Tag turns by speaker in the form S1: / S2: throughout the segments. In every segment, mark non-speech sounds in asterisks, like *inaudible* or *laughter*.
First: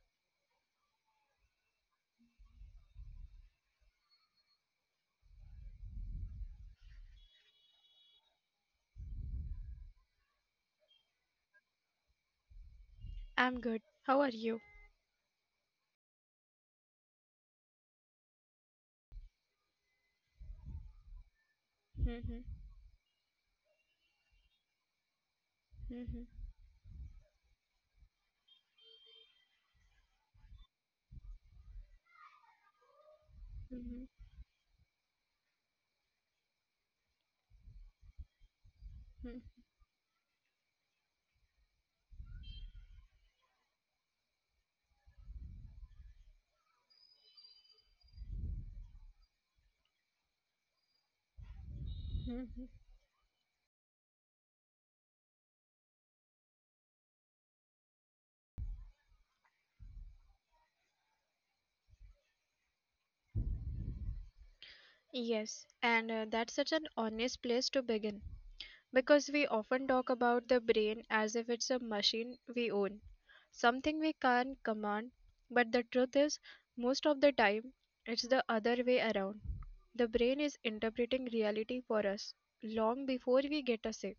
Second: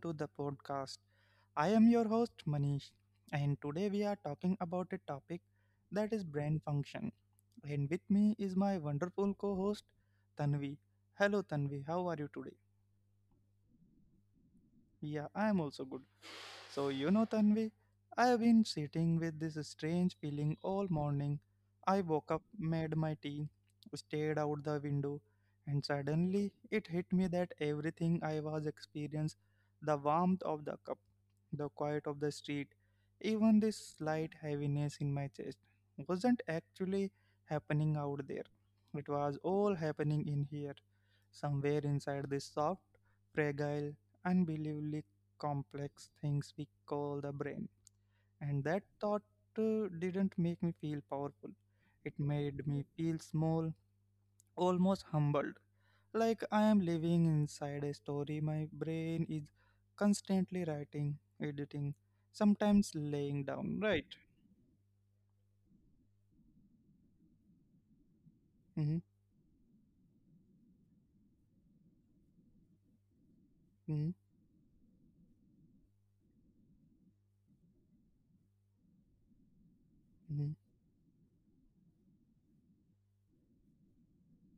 S1: to the podcast. I am your host, Manish, and today we are talking about a topic that is brain function. And with me is my wonderful co host, Tanvi. Hello, Tanvi, how are you today?
S2: I'm good. How are you?
S1: Yeah, I am also good. So, you know, Tanvi, I have been sitting with this strange feeling all morning. I woke
S2: Mhm,
S1: up, made my tea, stared out the window, and
S2: mhm,
S1: suddenly it hit me that everything I was experiencing, the warmth of the cup, the quiet of the street, even this
S2: mhm,
S1: slight heaviness in my chest, wasn't actually happening out there. It
S2: mhm.
S1: was all happening in here, somewhere inside this soft, fragile, unbelievably complex things we call the brain. And that thought didn't make me feel powerful. It made me feel small, almost humbled. Like I am living inside a story my brain is constantly writing, editing, sometimes laying down, right?
S2: Yes, and that's such an honest place to begin,
S1: Mm-hmm,
S2: because we often talk about the brain as if it's a machine we own,
S1: mm-hmm,
S2: something we can't command, but the truth is, most of the time, it's the other way around. The
S1: mm-hmm,
S2: brain is interpreting reality for us long before we get a say.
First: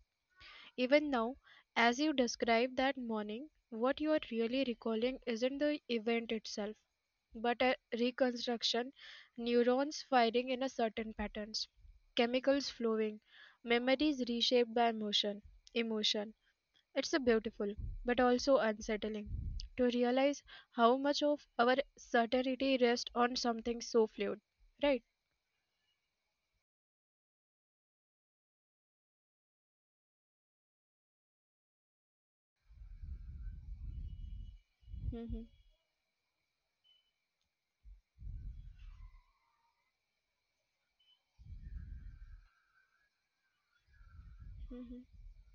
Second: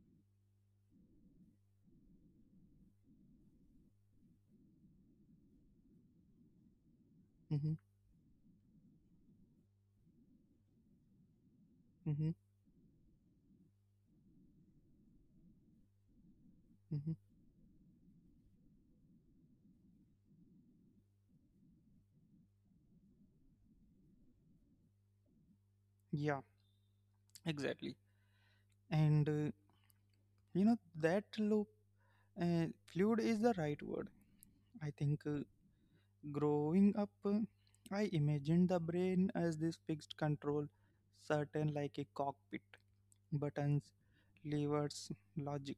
S2: Even now, as you described that morning, what you are really recalling isn't the event itself but
S1: mm-hmm,
S2: a reconstruction, neurons firing in a certain patterns,
S1: mm-hmm,
S2: chemicals flowing, memories reshaped by emotion, emotion.
S1: mm-hmm.
S2: It's a beautiful, but also unsettling, to realize how much of our certainty rests on something so fluid, right?
S1: Yeah, exactly. And you know, that loop, uh, fluid is the right word. I think,
S2: Hmm.
S1: growing up, I imagined the brain as this fixed control, certain like a cockpit, buttons, levers,
S2: Hmm.
S1: logic.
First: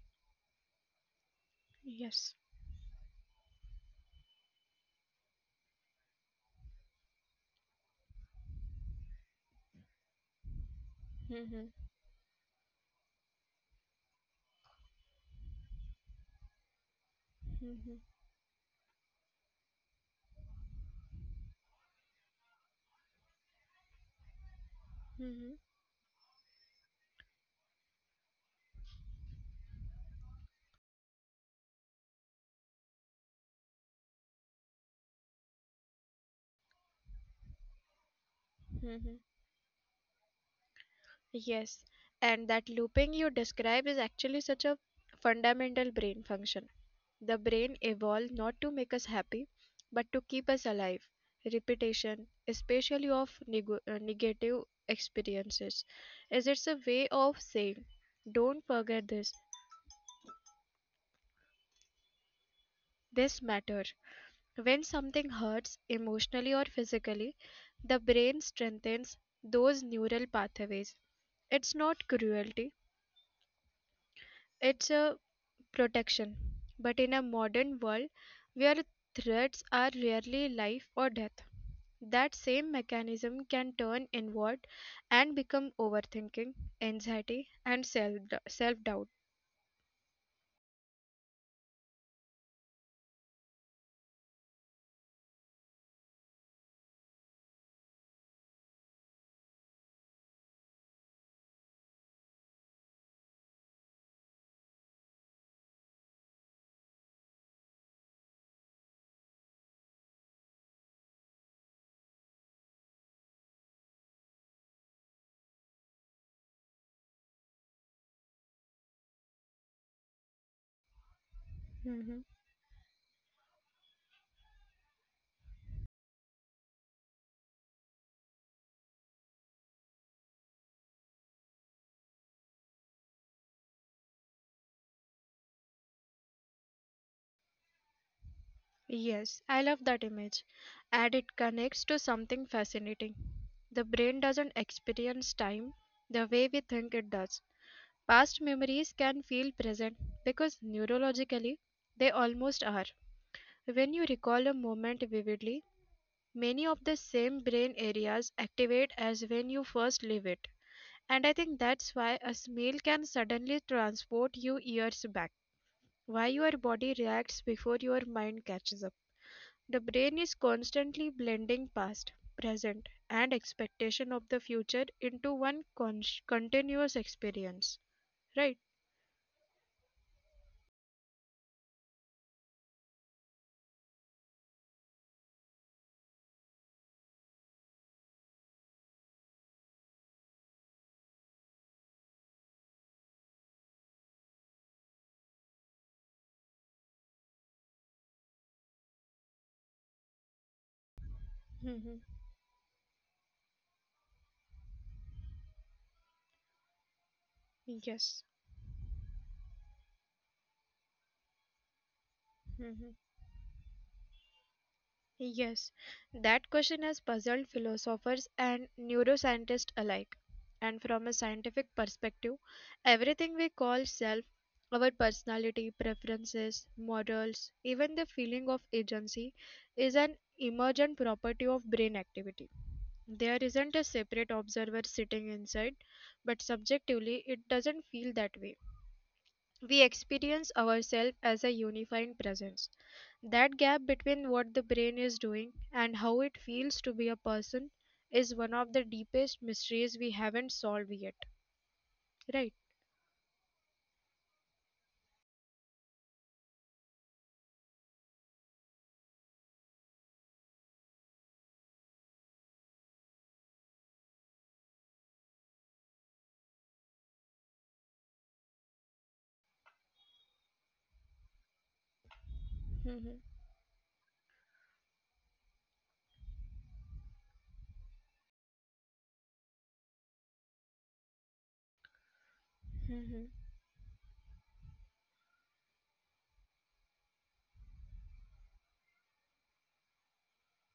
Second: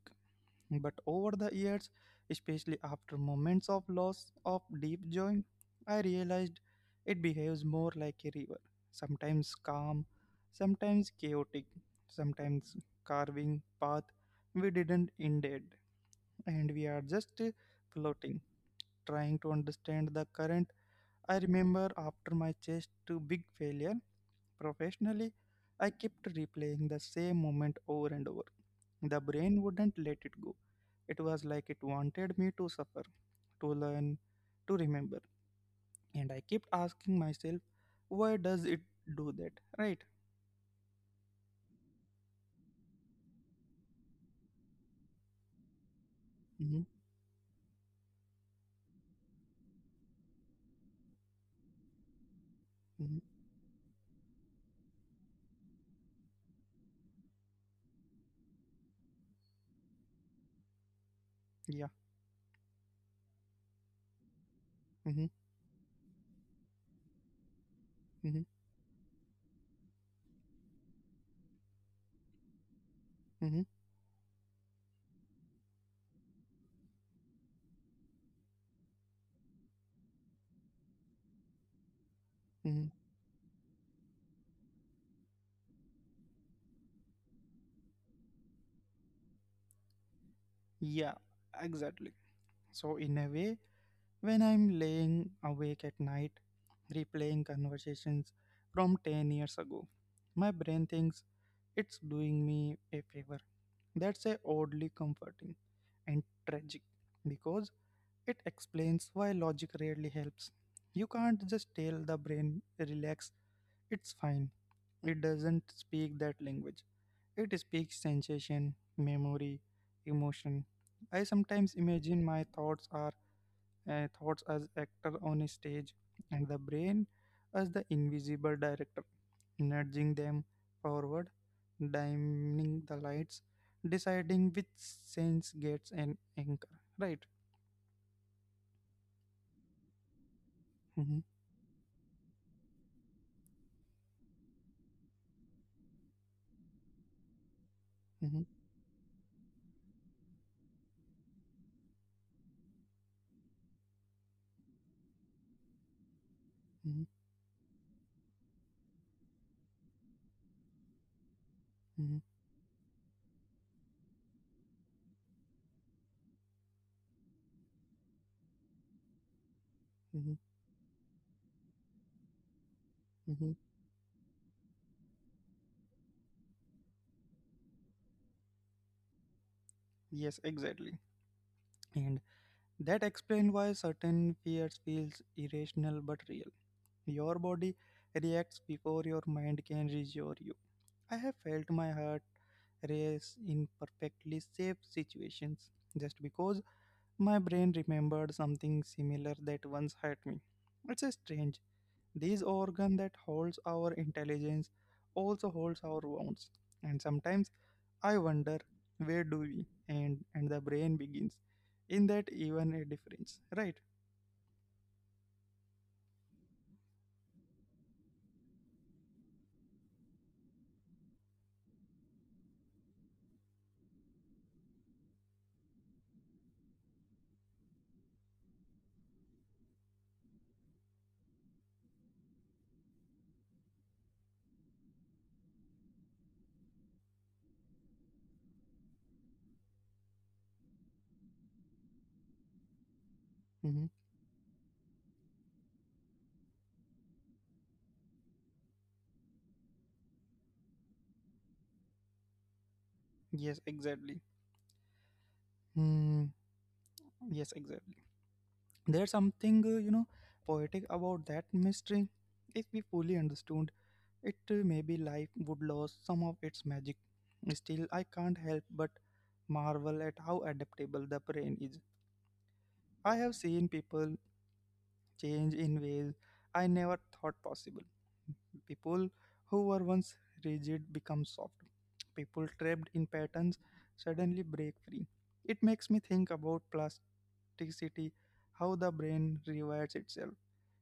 S1: But over the years,
S2: Yes.
S1: especially after moments of loss of deep joy, I realized it behaves more like a river, sometimes calm, sometimes chaotic,
S2: Hmm.
S1: sometimes carving path we didn't intend, and we are just
S2: Hmm.
S1: floating, trying to understand the current. I remember after my chest to big failure professionally,
S2: Hmm.
S1: I kept replaying the same moment over and over. The brain wouldn't let it go. It was like it wanted me to suffer, to learn, to remember. And I kept asking myself, why does it
S2: Hmm.
S1: do that? Right?
S2: Yes, and that looping you describe is actually such a fundamental brain
S1: Hmm.
S2: function. The brain evolved not to make us happy, but to keep us alive.
S1: Hmm.
S2: Repetition, especially of negative experiences, is it's a way of saying, don't forget this,
S1: Yeah.
S2: this matters.
S1: Hmm.
S2: When something hurts emotionally or physically,
S1: Hmm.
S2: the brain strengthens those neural pathways. It's not cruelty,
S1: Hmm.
S2: it's a protection. But in a modern world where threats are rarely life or death, that
S1: Hmm.
S2: same mechanism can turn inward and become overthinking, anxiety, and self doubt.
S1: Yeah, exactly. So, in a way, when I'm laying awake at night, replaying conversations from 10 years ago. My brain thinks it's doing me a favor. That's a oddly comforting and tragic because it explains why logic rarely helps. You can't just tell the brain, relax, it's fine. It doesn't speak that language. It speaks sensation, memory, emotion. I sometimes imagine
S2: Hmm.
S1: my thoughts are thoughts as actor on a stage and the brain as the invisible director nudging them forward, dimming the lights, deciding which sense gets an anchor, right?
S2: Yes, I love that image.
S1: Hmm.
S2: And it connects to something fascinating. The brain doesn't experience time the way we think it does.
S1: Hmm.
S2: Past memories can feel present because neurologically they almost are. When you recall a moment vividly, many of
S1: Hmm.
S2: the same brain areas activate as when you first live it. And I think that's
S1: Hmm.
S2: why a smell can suddenly transport you years back, why your body reacts before your mind catches up. The
S1: Hmm.
S2: brain is constantly blending past, present,
S1: Hmm.
S2: and expectation of the future into one continuous experience. Right?
S1: Yes, exactly. And that explains why certain fears feels irrational but real. Your body reacts before your mind can reassure you. I have felt my heart race in perfectly safe situations just because my brain remembered something similar that once hurt me. It's a strange. This
S2: Hmm.
S1: organ that holds our intelligence also holds our wounds. And sometimes I wonder
S2: Yes.
S1: where do we and the brain begins. In that even a difference,
S2: Mhm.
S1: right?
S2: Yes, that question has puzzled philosophers and neuroscientists alike. And from a scientific perspective, everything we call self, our personality, preferences, morals, even the feeling of agency, is an emergent property of brain activity. There isn't a separate observer sitting inside, but subjectively, it doesn't feel that way. We experience ourselves as a unifying presence.
S1: Hmm.
S2: That gap between what the brain is doing and how it feels to be a person is one of the deepest mysteries we haven't solved yet. Right?
S1: Yes, exactly. Hmm. Yes, exactly. There's something, you know, poetic about that mystery. If we fully understood it, maybe life would lose some of its magic. Still, I can't help but marvel at how adaptable the brain is. I have
S2: Hmm.
S1: seen people change in ways I never thought possible. People who were once rigid become soft. People trapped in
S2: Hmm.
S1: patterns suddenly break free. It makes me think about plasticity, how the brain rewires itself.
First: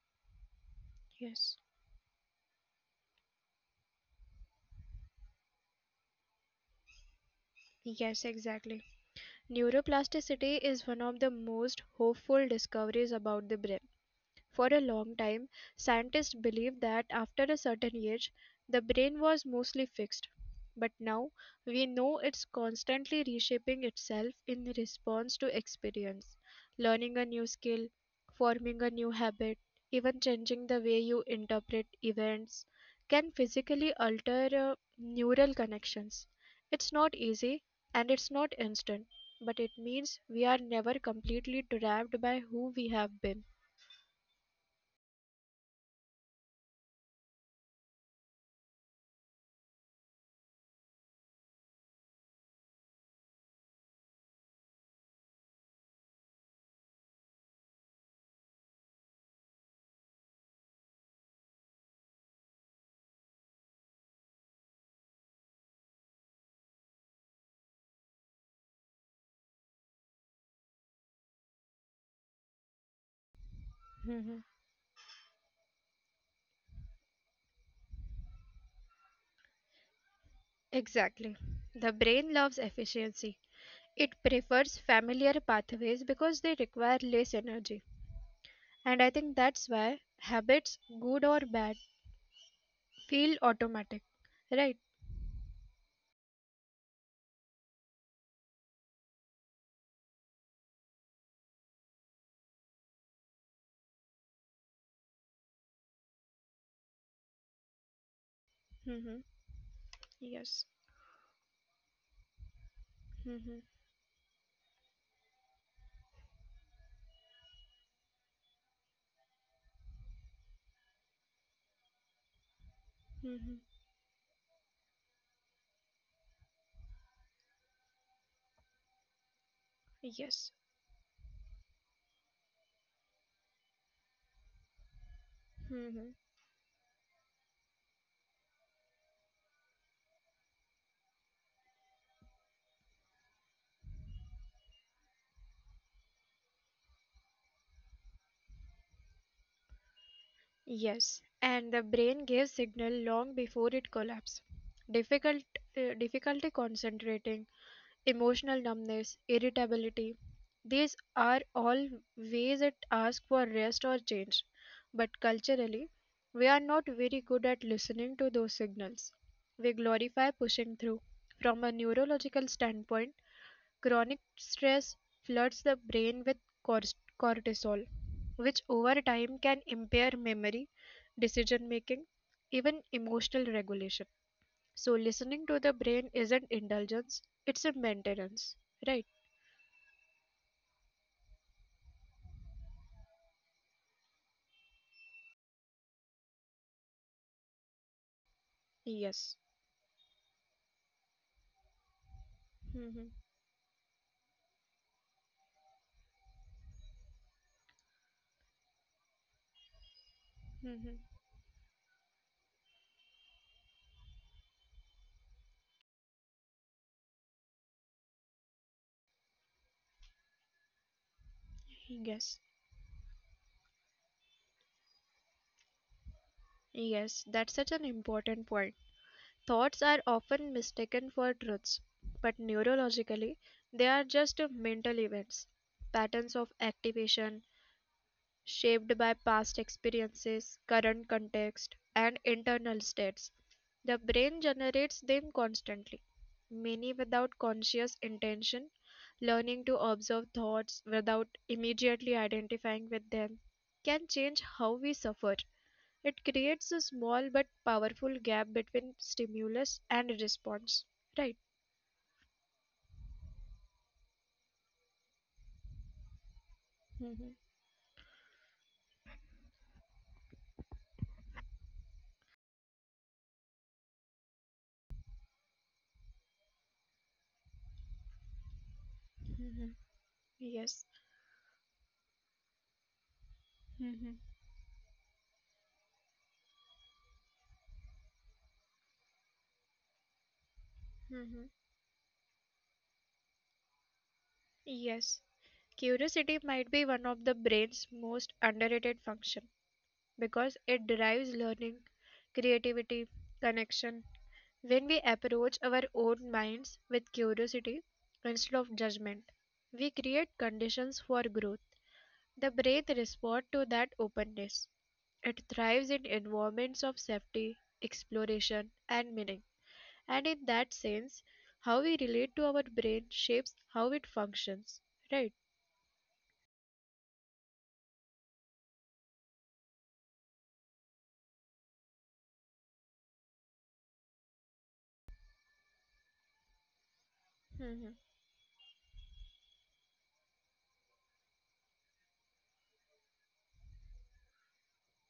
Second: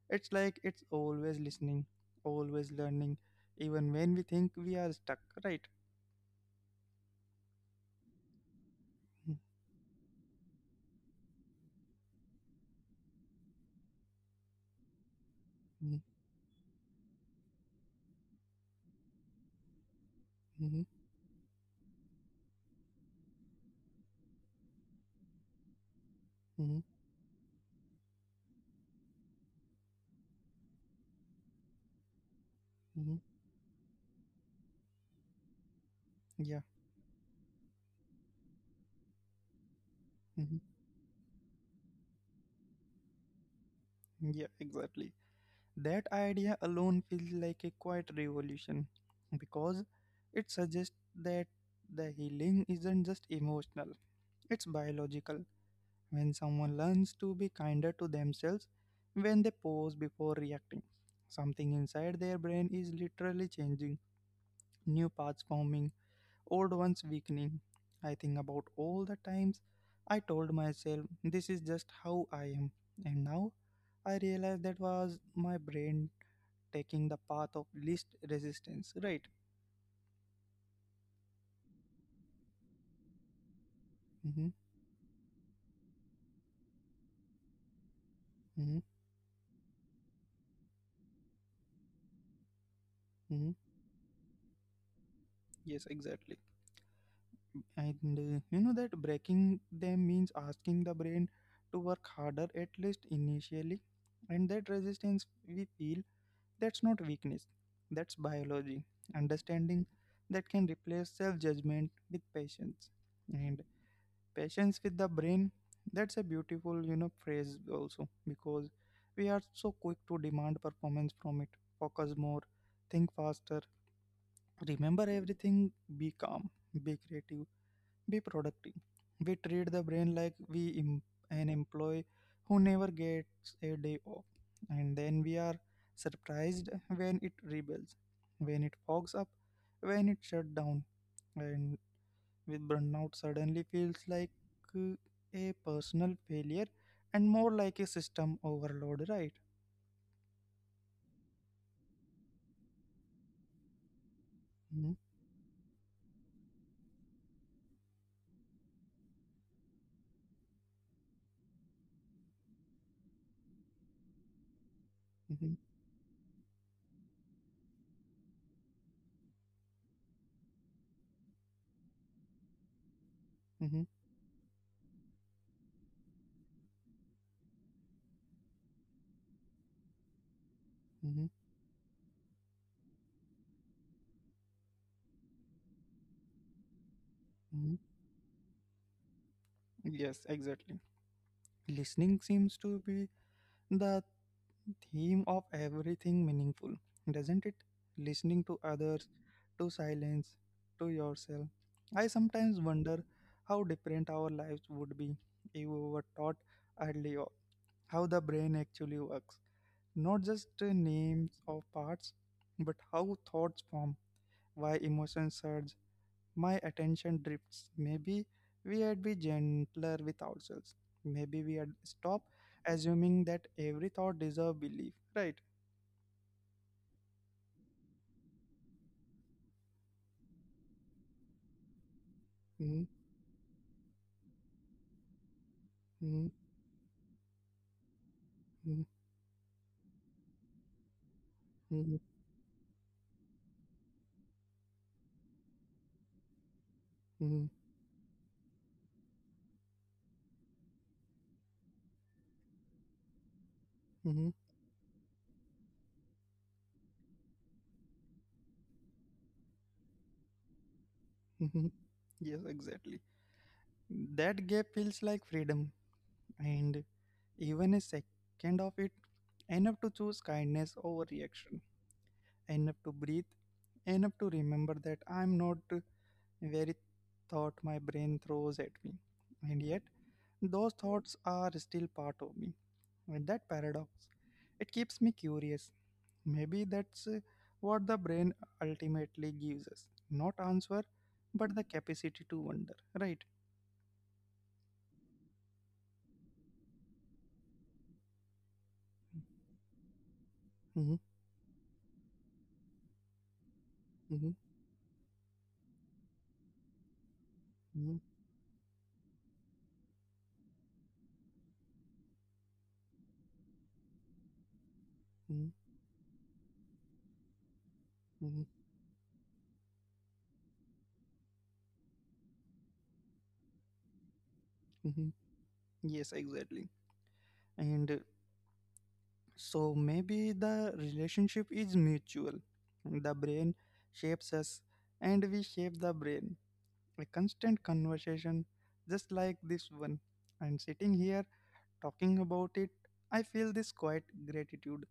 S1: It's like it's always
S2: Yes.
S1: listening, always learning, even when we think we are stuck, right?
S2: Yes, exactly. Neuroplasticity is one of the most hopeful discoveries about the brain. For a long time,
S1: Mm-hmm,
S2: scientists believed that after a certain age, the brain was mostly fixed. But
S1: mm-hmm,
S2: now, we know it's constantly reshaping itself in response to experience.
S1: mm-hmm,
S2: Learning a new skill, forming a new habit, even changing the way you interpret events can
S1: mm-hmm.
S2: physically alter neural connections.
S1: Yeah,
S2: It's not easy and it's not instant, but it means we are
S1: mm-hmm.
S2: never completely trapped by who we have been.
S1: Yeah, exactly. That idea alone feels like a quiet revolution because it suggests that the healing isn't just emotional, it's biological. When someone learns to be kinder to themselves, when they pause before reacting, something inside their brain is literally changing, new paths forming, old ones weakening. I think about all the times I told myself this is just how I am, and now I realize
S2: *laughs*
S1: that was my brain taking the path of least resistance, right?
S2: Exactly. The brain loves efficiency. It
S1: Mm-hmm,
S2: prefers familiar pathways because they require less energy.
S1: mm-hmm,
S2: And I think that's why habits, good or bad,
S1: mm-hmm.
S2: feel automatic. Right?
S1: Yes, exactly. And you know that breaking them means asking the brain to work harder, at least initially, and that resistance we feel, that's not weakness, that's biology,
S2: Mm-hmm.
S1: understanding that
S2: Yes.
S1: can replace self judgment with patience.
S2: Mm-hmm.
S1: And patience with the brain, that's a beautiful, you know, phrase also because we are so quick to demand performance from it. Focus more, think
S2: Mm-hmm.
S1: faster, remember everything, be calm, be creative. Be productive. We treat the brain like
S2: Yes.
S1: we an employee who never gets a day off, and then we are
S2: Mm-hmm.
S1: surprised when it rebels, when it fogs up, when it shuts down, and with burnout suddenly feels like uh, a personal failure and more like a system overload, right?
S2: Yes. And the brain gives signal long before it collapses.
S1: Hmm.
S2: Difficult, difficulty concentrating, emotional numbness, irritability. These are all ways that ask for rest or change. But
S1: Hmm.
S2: culturally, we are not very good at listening to those signals. We glorify pushing through. From a neurological standpoint,
S1: Hmm.
S2: chronic stress floods the brain with cors- cortisol, which over time can impair memory,
S1: Hmm.
S2: decision making, even emotional regulation. So listening to the brain isn't indulgence, it's a
S1: Hmm.
S2: maintenance, right?
S1: Yes, exactly. Listening seems to be the theme of everything meaningful, doesn't it? Listening to others,
S2: Yes.
S1: to silence, to yourself. I sometimes wonder
S2: Mm-hmm.
S1: how different our lives would be if we were taught early on how the brain actually works. Not just the names
S2: Mm-hmm.
S1: of parts, but how thoughts form, why emotions surge, my attention drifts. Maybe we had be gentler with ourselves. Maybe we had stop
S2: Yes.
S1: assuming that every thought deserves belief. Right?
S2: Yes, that's such an important point. Thoughts are often mistaken for truths,
S1: Mhm,
S2: but neurologically, they are just mental
S1: mhm,
S2: events, patterns of activation,
S1: mhm,
S2: shaped by past experiences,
S1: mhm,
S2: current context, and internal states, the brain generates them constantly,
S1: mhm,
S2: many without conscious intention, learning to observe thoughts without immediately identifying with them
S1: mhm,
S2: can change how we suffer. It creates a small but powerful gap between stimulus and response.
S1: mhm.
S2: Right.
S1: Yes, exactly. That gap feels like freedom, and even a
S2: Mhm.
S1: second of it, enough to choose kindness over reaction, enough to breathe, enough to remember that I'm not very thought my brain throws at me. And yet,
S2: Mhm.
S1: those
S2: Yes.
S1: thoughts are still part of me, and that paradox.
S2: Mhm.
S1: It keeps me curious. Maybe that's what the brain ultimately gives us, not answer,
S2: Mhm.
S1: but the capacity to wonder, right?
S2: Yes, curiosity might be one of the brain's most underrated function because it
S1: Hmm.
S2: drives learning, creativity, connection.
S1: Hmm.
S2: When we approach our own minds with curiosity
S1: Hmm.
S2: instead of judgment, we create conditions for growth. The brain responds to that openness. It
S1: Hmm.
S2: thrives in environments of safety, exploration,
S1: Hmm.
S2: and meaning. And in that sense, how we relate to our brain shapes how it functions,
S1: Hmm.
S2: right?
S1: Yes, exactly. And so maybe the relationship is mutual. The brain shapes us, and we shape the brain. A constant
S2: Mm-hmm.
S1: conversation, just like this one. And sitting here talking about it, I feel this quiet gratitude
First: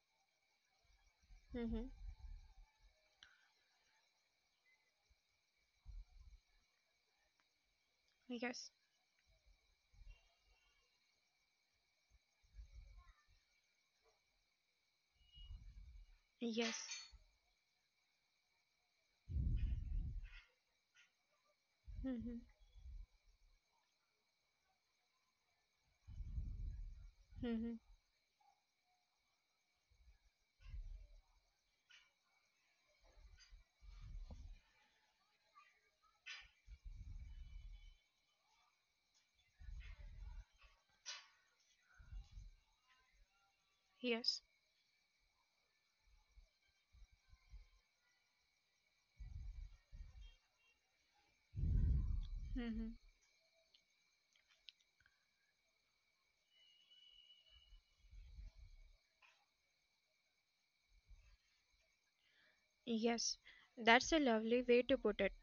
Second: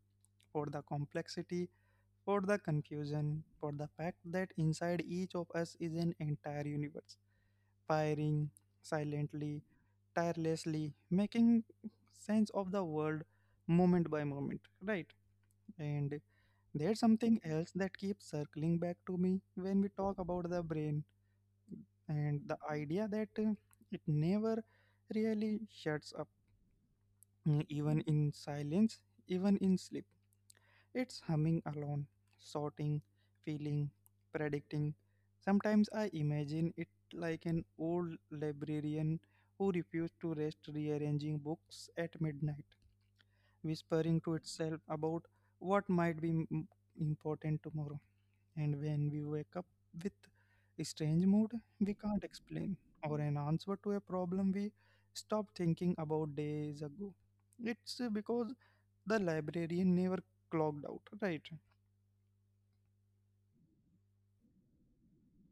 S1: for the complexity,
S2: Mm-hmm.
S1: for the confusion, for the fact that inside each of us is an entire universe, firing
S2: Yes.
S1: silently, tirelessly, making sense of the world moment by moment, right? And
S2: Yes.
S1: there's something else that keeps circling back to me when we talk about the brain and
S2: Mm-hmm.
S1: the idea that it never really shuts up,
S2: Mm-hmm.
S1: even in silence, even in sleep. It's humming alone, sorting, feeling, predicting. Sometimes I imagine it like an old librarian who refused to rest rearranging books at midnight, whispering to
S2: Yes.
S1: itself about what might be important tomorrow. And when we wake up with a strange mood, we can't explain
S2: Mm-hmm.
S1: or an answer to a problem we stopped thinking about days ago. It's because the librarian never clocked out, right?
S2: Yes. That's a lovely way to put it.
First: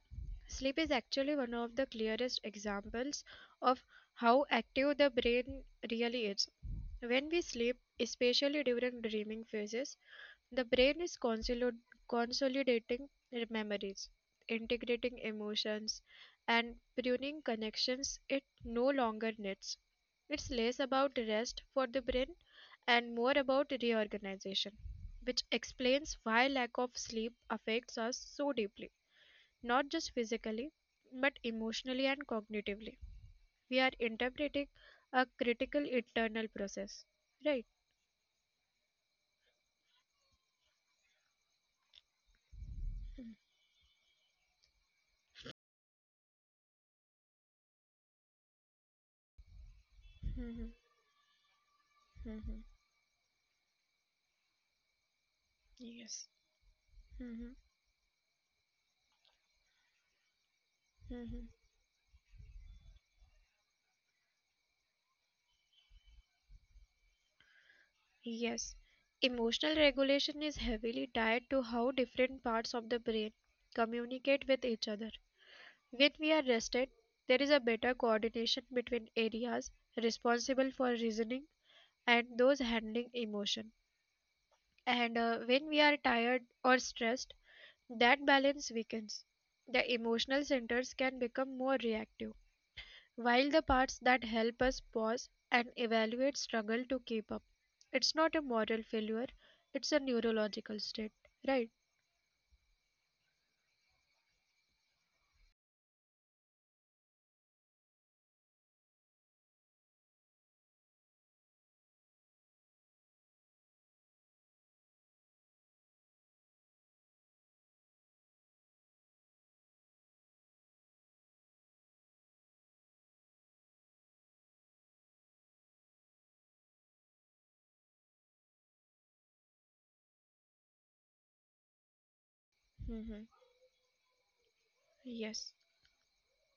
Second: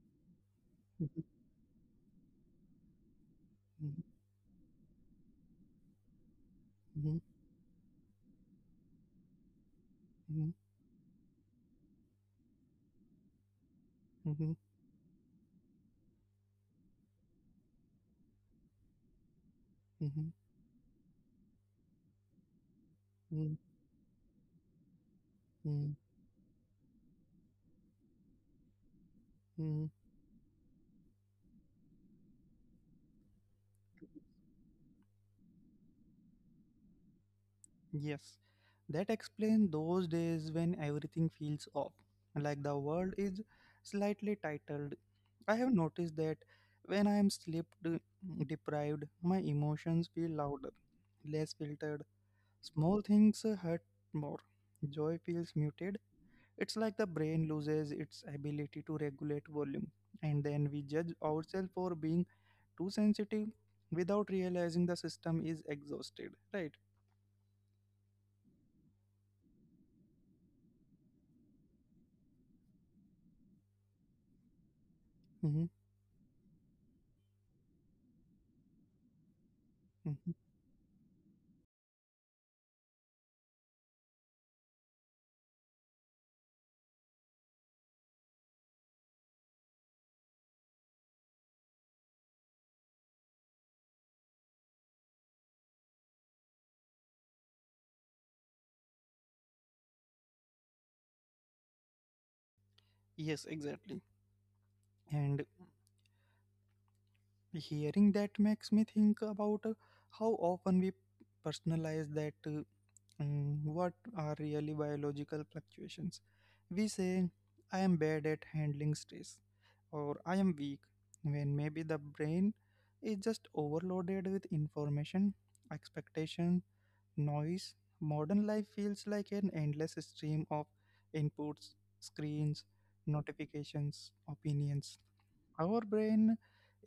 S2: Sleep is actually one of the clearest examples of
S1: Mhm,
S2: how active the brain really is.
S1: mhm,
S2: When we sleep, especially during dreaming phases,
S1: mhm,
S2: the brain is consolidating memories, integrating emotions, and pruning connections it no longer needs.
S1: mhm,
S2: It's less about rest for the brain and
S1: mhm,
S2: more about reorganization, which
S1: mhm,
S2: explains why lack of sleep affects us so deeply,
S1: mhm.
S2: not just physically but emotionally and cognitively. We are interpreting a critical internal process, right?
S1: Yes, that explains those days when everything feels off, like the world is slightly titled. I have noticed that when I am sleep deprived, my emotions feel
S2: Mhm,
S1: louder, less filtered.
S2: mhm.
S1: Small things hurt more. Joy feels muted.
S2: Yes.
S1: It's like the brain
S2: Mhm,
S1: loses its ability to regulate volume, and then we judge
S2: mhm.
S1: ourselves for being too sensitive without realizing the system is exhausted, right?
S2: Yes. Emotional regulation is heavily tied to how different parts of the brain communicate with each other.
S1: Hmm.
S2: When we are rested, there is a better coordination between areas
S1: Hmm.
S2: responsible for reasoning and those handling emotion. And when we are tired or stressed, that balance weakens. The emotional centers can become more reactive, while the parts that help us pause and evaluate struggle to keep up. It's not a moral failure, it's a neurological state, right?
S1: Yes, exactly. And hearing that makes me think about how often we personalize that, what are really biological fluctuations. We say I am bad at handling stress or I am weak, when maybe the brain is just overloaded with information, expectation, noise. Modern life feels like an endless stream of inputs, screens,
S2: Hmm.
S1: notifications, opinions. Our
S2: Yes.
S1: brain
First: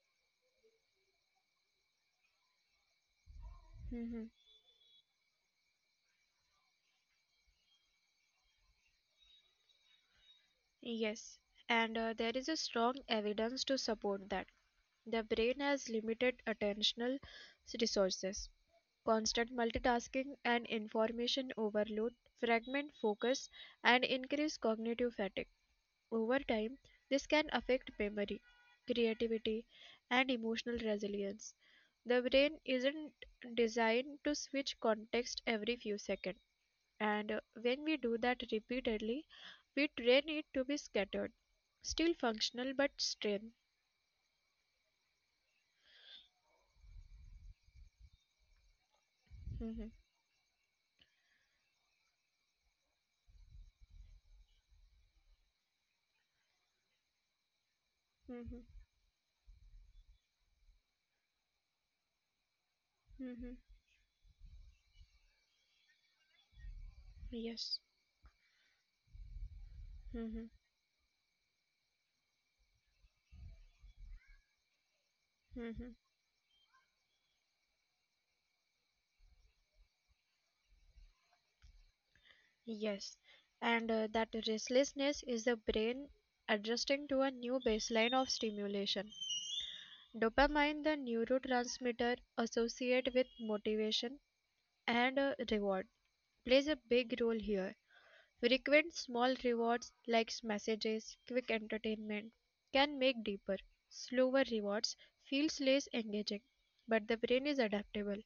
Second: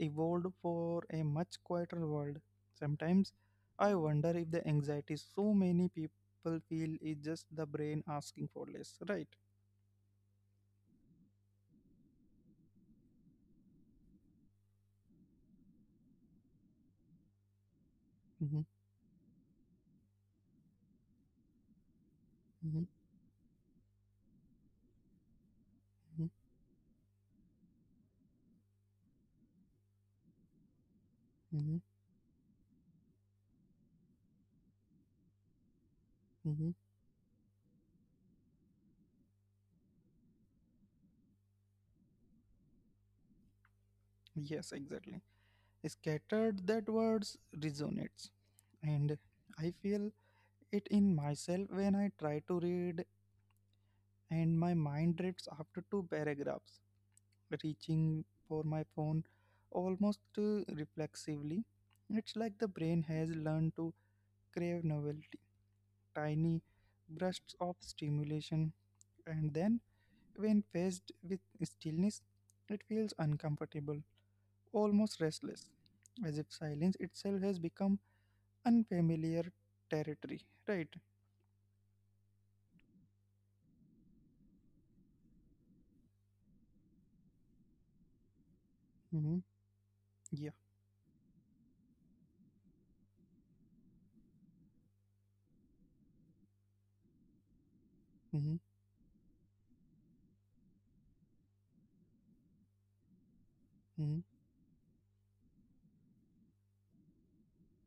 S1: evolved for a much quieter world. Sometimes I
S2: Mm-hmm.
S1: wonder if the anxiety so many people feel is just the brain asking for less, right?
S2: Yes, and there is a strong evidence to support that. The brain has limited attentional resources.
S1: Mm-hmm,
S2: Constant multitasking and information overload
S1: mm-hmm,
S2: fragment focus and increase cognitive fatigue. Over time, this can affect memory, creativity, and emotional resilience.
S1: mm-hmm, mm-hmm,
S2: The brain isn't designed to switch context every few seconds.
S1: mm-hmm.
S2: And when we do that repeatedly, we train it to be scattered, still functional but strained.
S1: Yes, exactly. Scattered, that words resonates, and I
S2: Mhm,
S1: feel it in myself when I try to read, and my mind drifts after two paragraphs, reaching
S2: mhm,
S1: for my phone almost reflexively. It's like the brain has
S2: mhm.
S1: learned to crave novelty, tiny bursts
S2: Yes.
S1: of stimulation, and then,
S2: Mhm,
S1: when faced with stillness, it feels uncomfortable, almost restless,
S2: mhm.
S1: as if silence itself has become unfamiliar territory, right?
S2: Yes. And that restlessness is the brain adjusting to a new baseline of stimulation.
S1: Hmm.
S2: Dopamine,
S1: Yeah.
S2: the neurotransmitter associated with motivation, and reward, plays a big role here. Frequent
S1: Hmm.
S2: small rewards like messages, quick entertainment, can make deeper, slower
S1: Hmm.
S2: rewards feels less engaging, but the brain is adaptable.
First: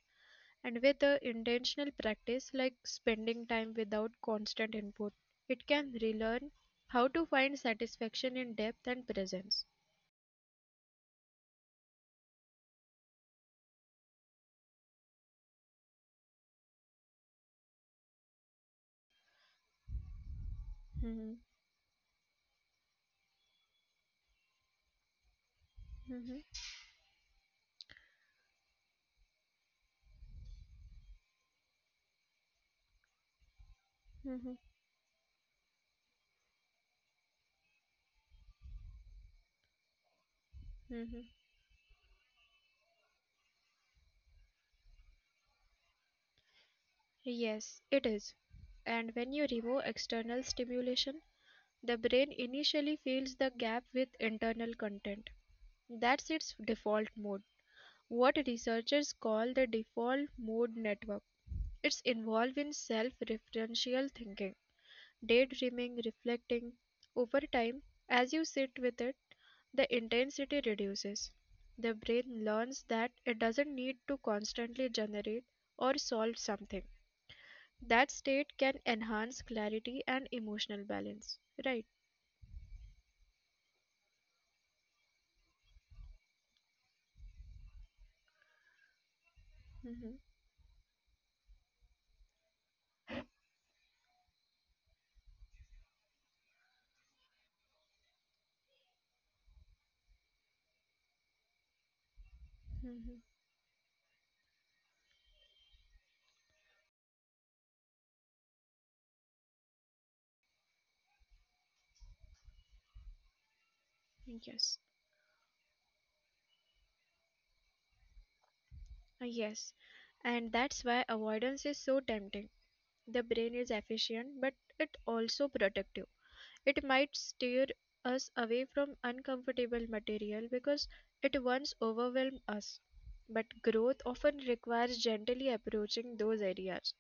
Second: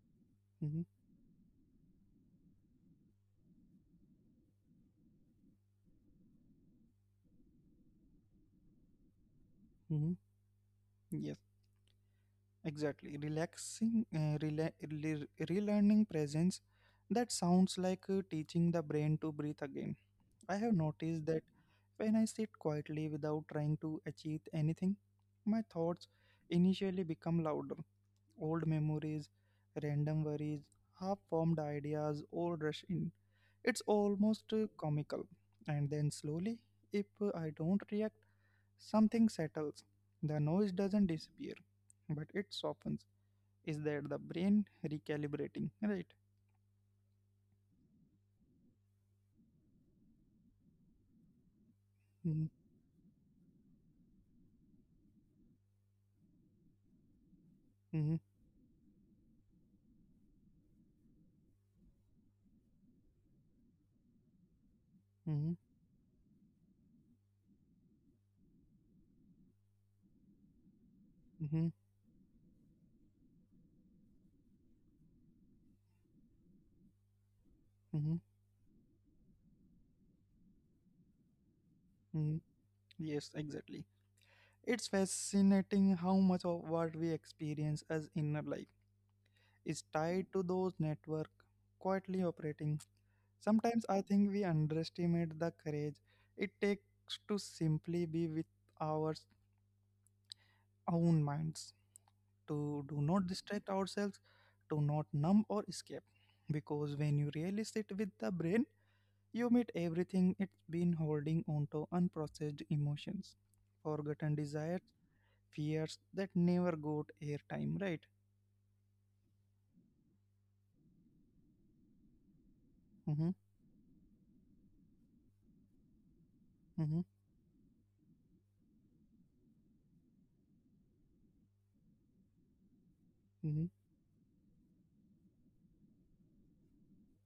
S1: Hmm.
S2: And with the intentional practice like spending time without constant input, it can relearn how to find satisfaction in depth and presence.
S1: Hmm. Yes, exactly. Relearning presence. That sounds like teaching the brain to breathe again. I have noticed
S2: Mhm,
S1: that when I sit quietly without trying to achieve anything, my thoughts
S2: mhm,
S1: initially become louder. Old memories, random worries, half formed ideas all rush in. It's almost
S2: mhm,
S1: comical. And then slowly, if I don't react, something settles. The noise doesn't
S2: mhm.
S1: disappear, but it softens. Is that the brain recalibrating, right?
S2: Yes, it is. And when you remove external stimulation, the brain
S1: Mhm,
S2: initially fills the gap with internal content. That's its default mode,
S1: mhm,
S2: what researchers call the default mode network. It's involved in self referential thinking,
S1: mhm,
S2: daydreaming, reflecting. Over time, as you sit with it, the intensity reduces.
S1: mhm,
S2: The brain learns that it doesn't need to constantly generate or solve something.
S1: mhm,
S2: That state can enhance clarity and emotional balance.
S1: mhm.
S2: Right.
S1: Yes, exactly. It's fascinating how much of what we experience as inner life is tied to
S2: Hmm.
S1: those network quietly operating. Sometimes I think we underestimate the courage it takes to simply be with our own minds, to do not distract ourselves, to not numb or escape. Because when you really sit with the brain, you meet everything it's been holding onto unprocessed emotions, forgotten desires,
S2: Yes.
S1: fears that never got airtime, right?
S2: Yes, and that's why avoidance is so tempting.
S1: Mm-hmm,
S2: The brain is efficient, but it also protective.
S1: mm-hmm,
S2: It might steer us away from uncomfortable material because it once overwhelmed us.
S1: mm-hmm,
S2: But growth often requires gently approaching those areas,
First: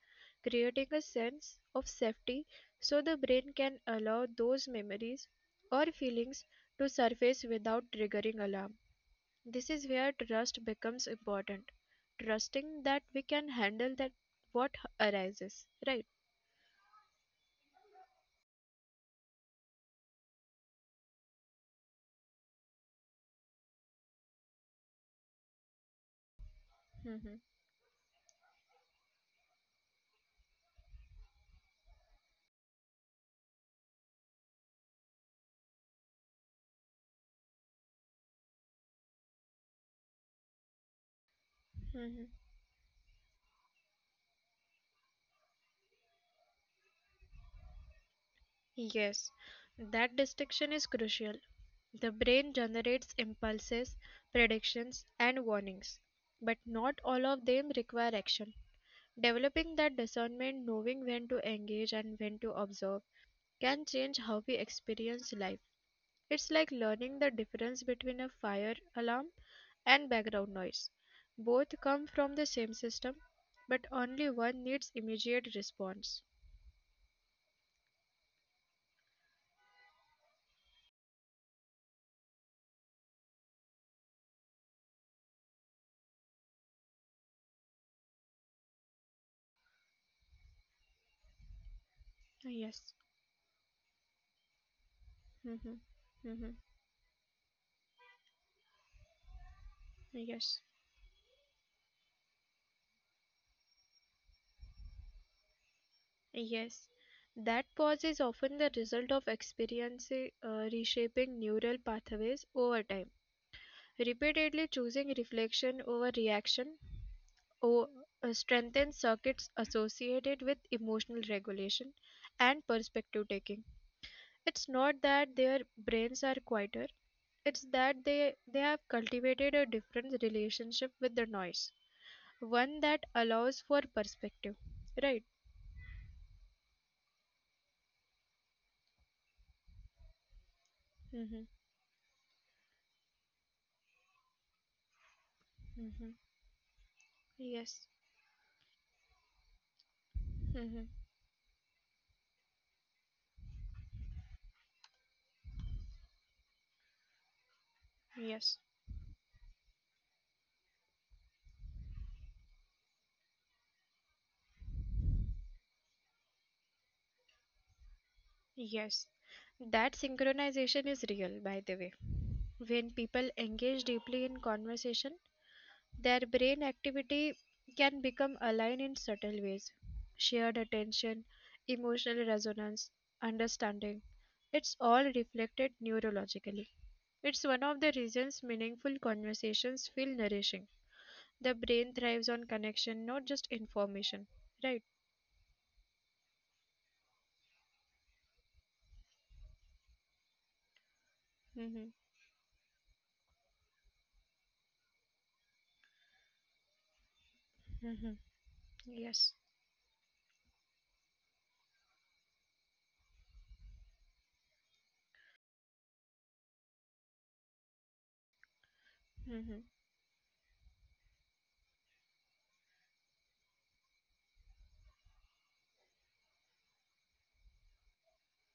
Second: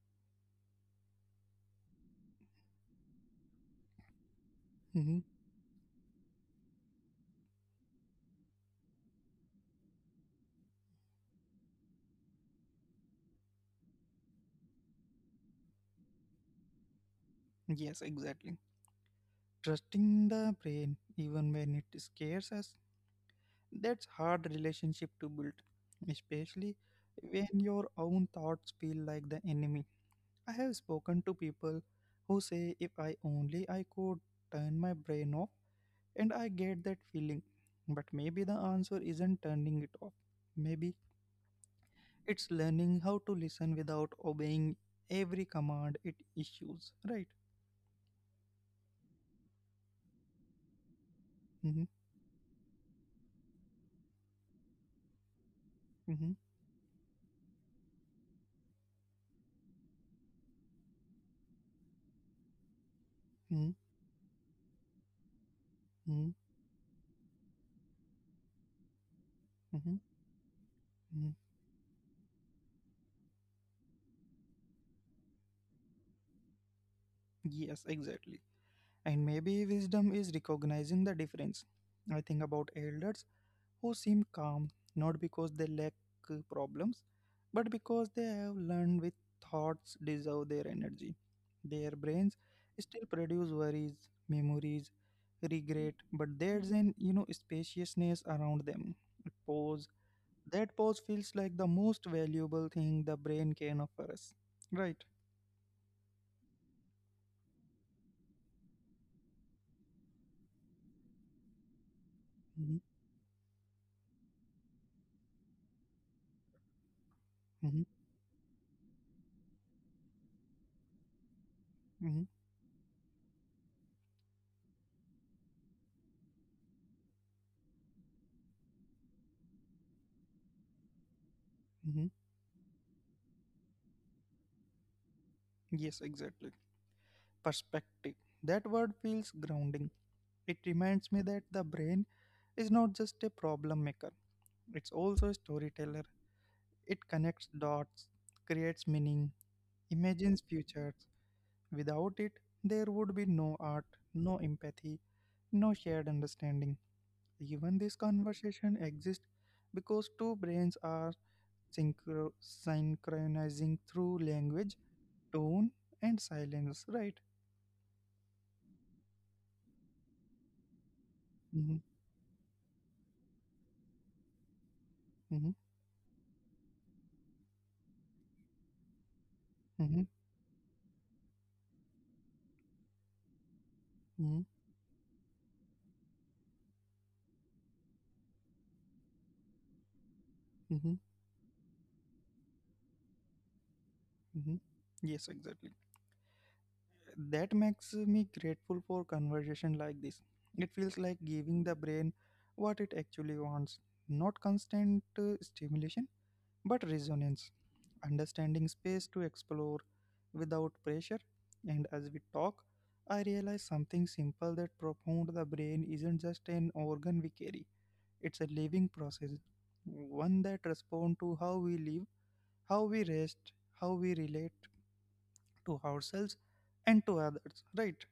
S2: creating a sense of safety so the brain can allow those
S1: mm-hmm.
S2: memories or feelings to surface without triggering alarm. This is where trust becomes important. Trusting that we can handle that what arises, right?
S1: Yes, exactly. Trusting the brain even when it scares us, that's hard relationship to build, especially
S2: Hmm.
S1: when your own thoughts feel like the enemy. I have spoken to people who say if I only I could turn my brain off, and I get that feeling. But maybe the answer isn't turning it off. Maybe
S2: Hmm.
S1: it's learning how to listen without obeying every command it issues, right?
S2: Yes, that distinction is crucial.
S1: Mm-hmm,
S2: The brain generates impulses, predictions, and warnings,
S1: mm-hmm,
S2: but not all of them require action. Developing that discernment, knowing when to engage and when to observe,
S1: mm-hmm,
S2: can change how we experience life.
S1: mm-hmm,
S2: It's like learning the difference between a fire alarm
S1: mm-hmm.
S2: and background noise. Both come from the same system, but only one needs immediate response.
S1: Yes, exactly. And maybe wisdom is recognizing the difference. I think about elders who seem calm, not because they lack problems, but because they have learned with thoughts deserve their energy. Their brains
S2: Yes.
S1: still produce worries, memories,
S2: Mhm.
S1: regret, but
S2: Mhm.
S1: there's an you know spaciousness around them. A pause.
S2: Yes.
S1: That pause feels like the most valuable thing the brain can offer us. Right.
S2: Yes. That pause is often the result of experience reshaping neural pathways over
S1: Mm-hmm.
S2: time. Repeatedly choosing reflection over reaction or,
S1: Mm-hmm.
S2: strengthens circuits associated with emotional regulation
S1: Mm-hmm.
S2: and perspective taking. It's not that their brains are quieter, it's that they have cultivated a different relationship with the noise,
S1: Mm-hmm.
S2: one that allows for perspective. Right?
S1: Yes, exactly. Perspective. That word feels grounding. It reminds me that
S2: Mm-hmm.
S1: the brain is not just a problem maker, it's also a
S2: Mm-hmm.
S1: storyteller. It connects
S2: Yes.
S1: dots, creates meaning, imagines
S2: Mm-hmm.
S1: futures. Without it, there would be no art, no empathy, no shared understanding. Even this
S2: Yes.
S1: conversation exists because two brains are synchronizing through language, tone, and silence, right?
S2: Yes. That synchronization is real, by the way.
S1: Mm-hmm,
S2: When people engage deeply in conversation,
S1: mm-hmm,
S2: their brain activity can become aligned in subtle ways.
S1: mm-hmm,
S2: Shared attention, emotional resonance, understanding.
S1: mm-hmm,
S2: It's all reflected neurologically. It's one of the reasons meaningful conversations feel nourishing.
S1: mm-hmm.
S2: The brain thrives on connection, not just information. Right?
S1: Mhm. Yes, exactly. That makes me grateful for conversation like this. It feels like
S2: Hmm.
S1: giving the brain what it actually wants, not constant stimulation, but resonance,
S2: Hmm.
S1: understanding
S2: Yes.
S1: space to explore without pressure. And as we talk, I realize something simple that profound the brain isn't just an organ we carry, it's a living
S2: Hmm.
S1: process, one that responds to how we live, how we rest, how we relate to ourselves and to others, right?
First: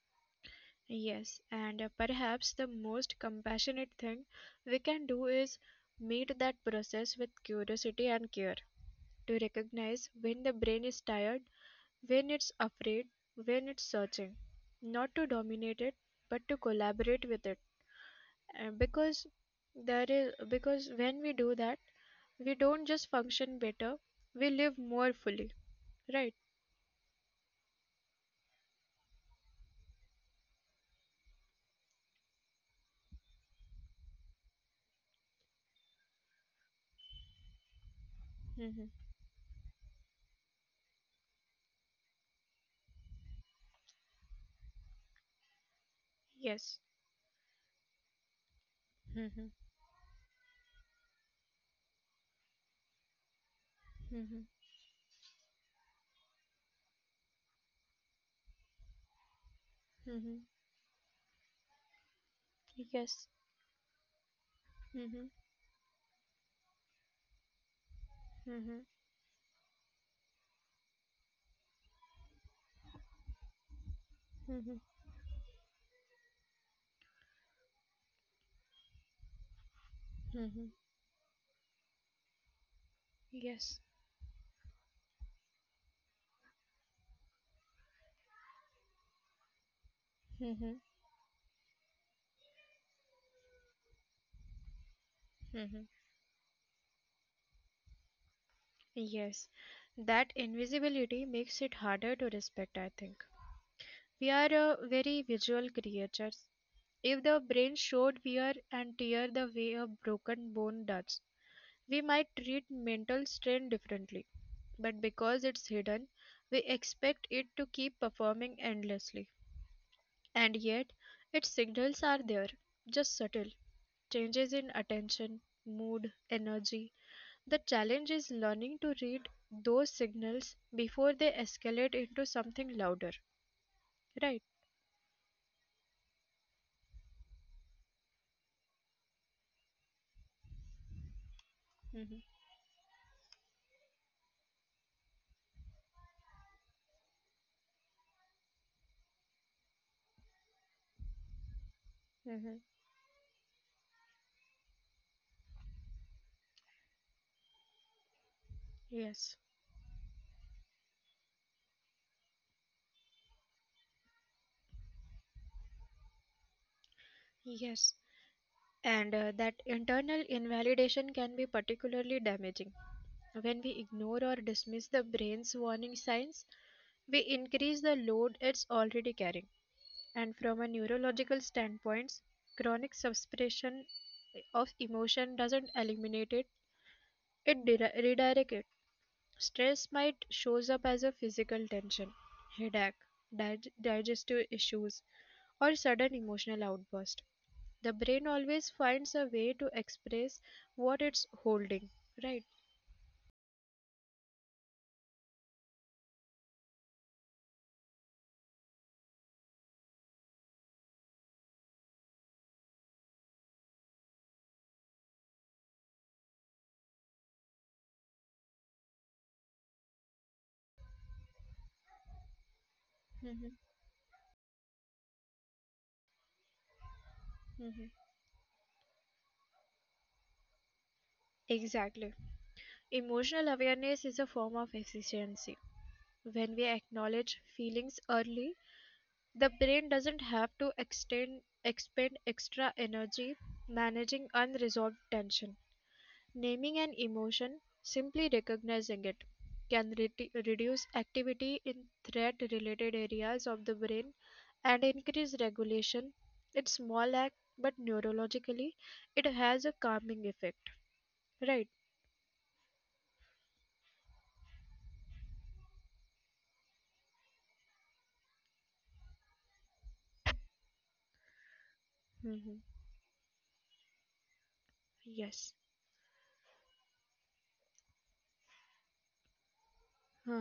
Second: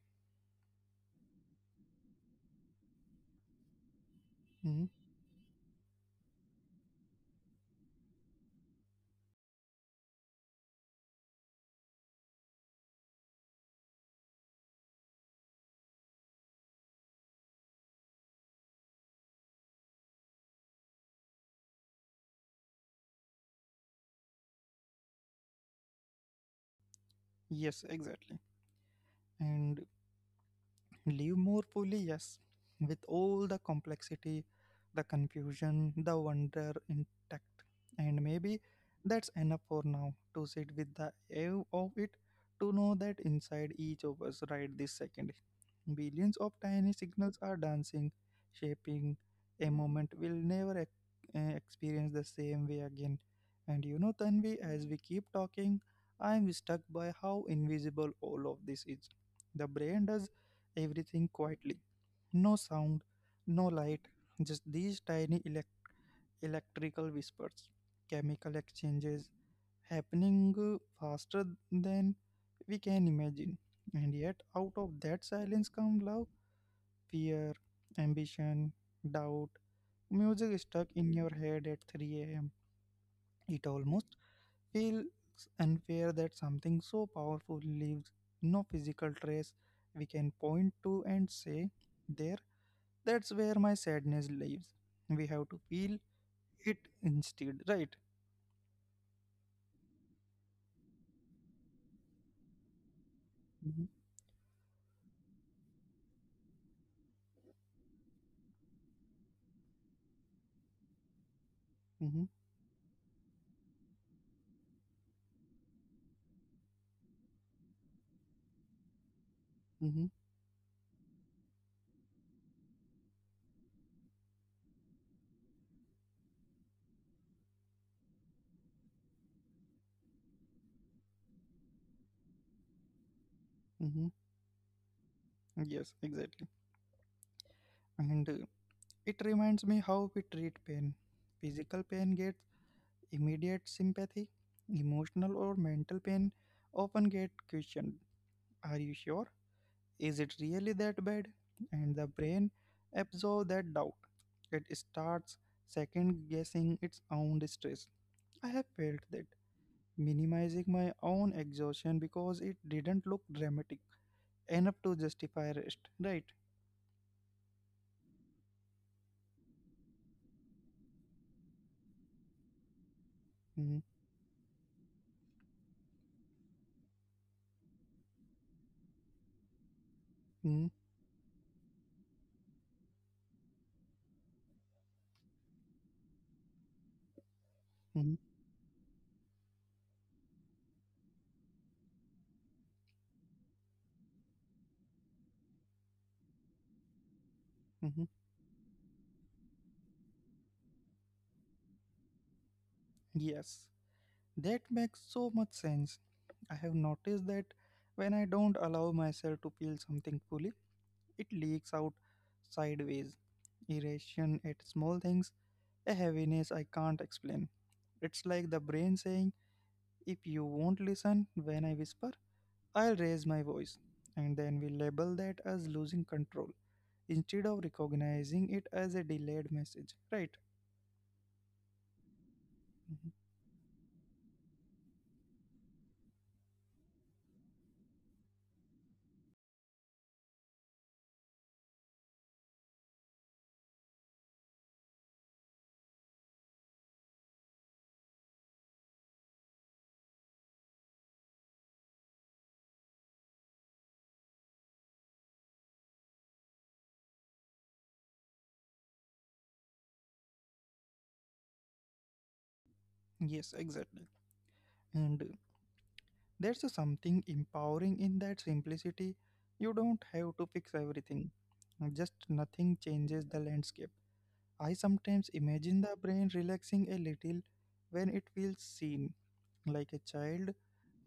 S2: Yes. And perhaps the most compassionate thing we
S1: Mhm.
S2: can do is meet that process with curiosity and care, to recognize when the brain is tired, when it's afraid, when it's searching, not to dominate it, but to collaborate with it. And because there is because when we do that, we don't just function better, we live more fully, right?
S1: Yes, exactly. And live more fully, yes, with all the complexity, the confusion, the wonder intact. And maybe
S2: Mm-hmm.
S1: that's enough for now to sit with the awe of it, to know that inside each of us right this second, billions of
S2: Yes.
S1: tiny signals are dancing, shaping
S2: Mm-hmm.
S1: a moment we'll never experience the same way again. And you know,
S2: Mm-hmm.
S1: Tanvi, as we keep talking, I'm struck by how invisible all of this is. The brain does
S2: Mm-hmm.
S1: everything quietly. No sound,
S2: Yes.
S1: no light, just these
S2: Mm-hmm.
S1: electrical whispers, chemical
S2: Mm-hmm.
S1: exchanges happening faster than we can imagine. And yet, out of
S2: Mm-hmm.
S1: that silence come love, fear, ambition, doubt, music stuck
S2: Mm-hmm.
S1: in your head at 3 a.m. It almost
S2: Yes.
S1: feels unfair that something so powerful leaves no physical trace we can point to
S2: Mm-hmm.
S1: and say, there. That's where my sadness lives. We have to feel
S2: Mm-hmm.
S1: it instead, right?
S2: Yes. That invisibility makes it harder to respect, I think.
S1: Hmm.
S2: We are a very visual creatures. If the brain showed wear and tear the way a broken bone does,
S1: Hmm.
S2: we might treat mental strain differently. But because it's hidden, we expect it to keep performing endlessly.
S1: Hmm.
S2: And yet, its signals are there, just subtle. Changes in attention, mood, energy. The challenge is learning to read those signals before they escalate into something louder,
S1: Hmm.
S2: right?
S1: Yes, exactly. And it reminds me how we treat pain. Physical pain gets immediate sympathy. Emotional or mental pain often get questioned. Are you sure? Is it really that bad? And the brain
S2: Mhm.
S1: absorbs that doubt. It starts second guessing its own distress. I have felt that,
S2: Yes,
S1: minimizing my own exhaustion because it didn't look dramatic enough to justify rest, right?
S2: yes. And that internal invalidation can be particularly damaging.
S1: Hmm.
S2: When we ignore or dismiss the brain's warning signs, we increase the load it's already carrying.
S1: Hmm.
S2: And from a neurological standpoint, chronic suppression of emotion doesn't eliminate it, it
S1: Hmm.
S2: redirects it. Stress might shows up as a physical tension, headache, digestive issues, or sudden emotional outburst.
S1: Hmm.
S2: The brain always finds a way to express what it's holding, right?
S1: Yes, that makes so much sense. I have noticed that when I don't allow myself to feel something fully, it leaks out sideways, irritation at small things, a heaviness I can't explain. It's like the brain saying, if you won't listen when I whisper, I'll raise my voice.
S2: Mhm,
S1: And then we label that as losing control instead of
S2: mhm.
S1: recognizing it as a delayed message, right?
S2: Exactly.
S1: Mhm.
S2: Emotional awareness is a form of efficiency. When we acknowledge feelings early, the brain doesn't have to expend extra energy managing unresolved tension. Naming an emotion, simply recognizing it, can reduce activity in threat related areas of the brain and increase regulation. It's small act, but neurologically, it has a calming effect. Right?
S1: Yes, exactly. And there's a something empowering in that simplicity. You don't have to fix everything, just nothing changes
S2: Hmm.
S1: the landscape. I sometimes imagine the
S2: Yes.
S1: brain relaxing a little when it feels seen, like a child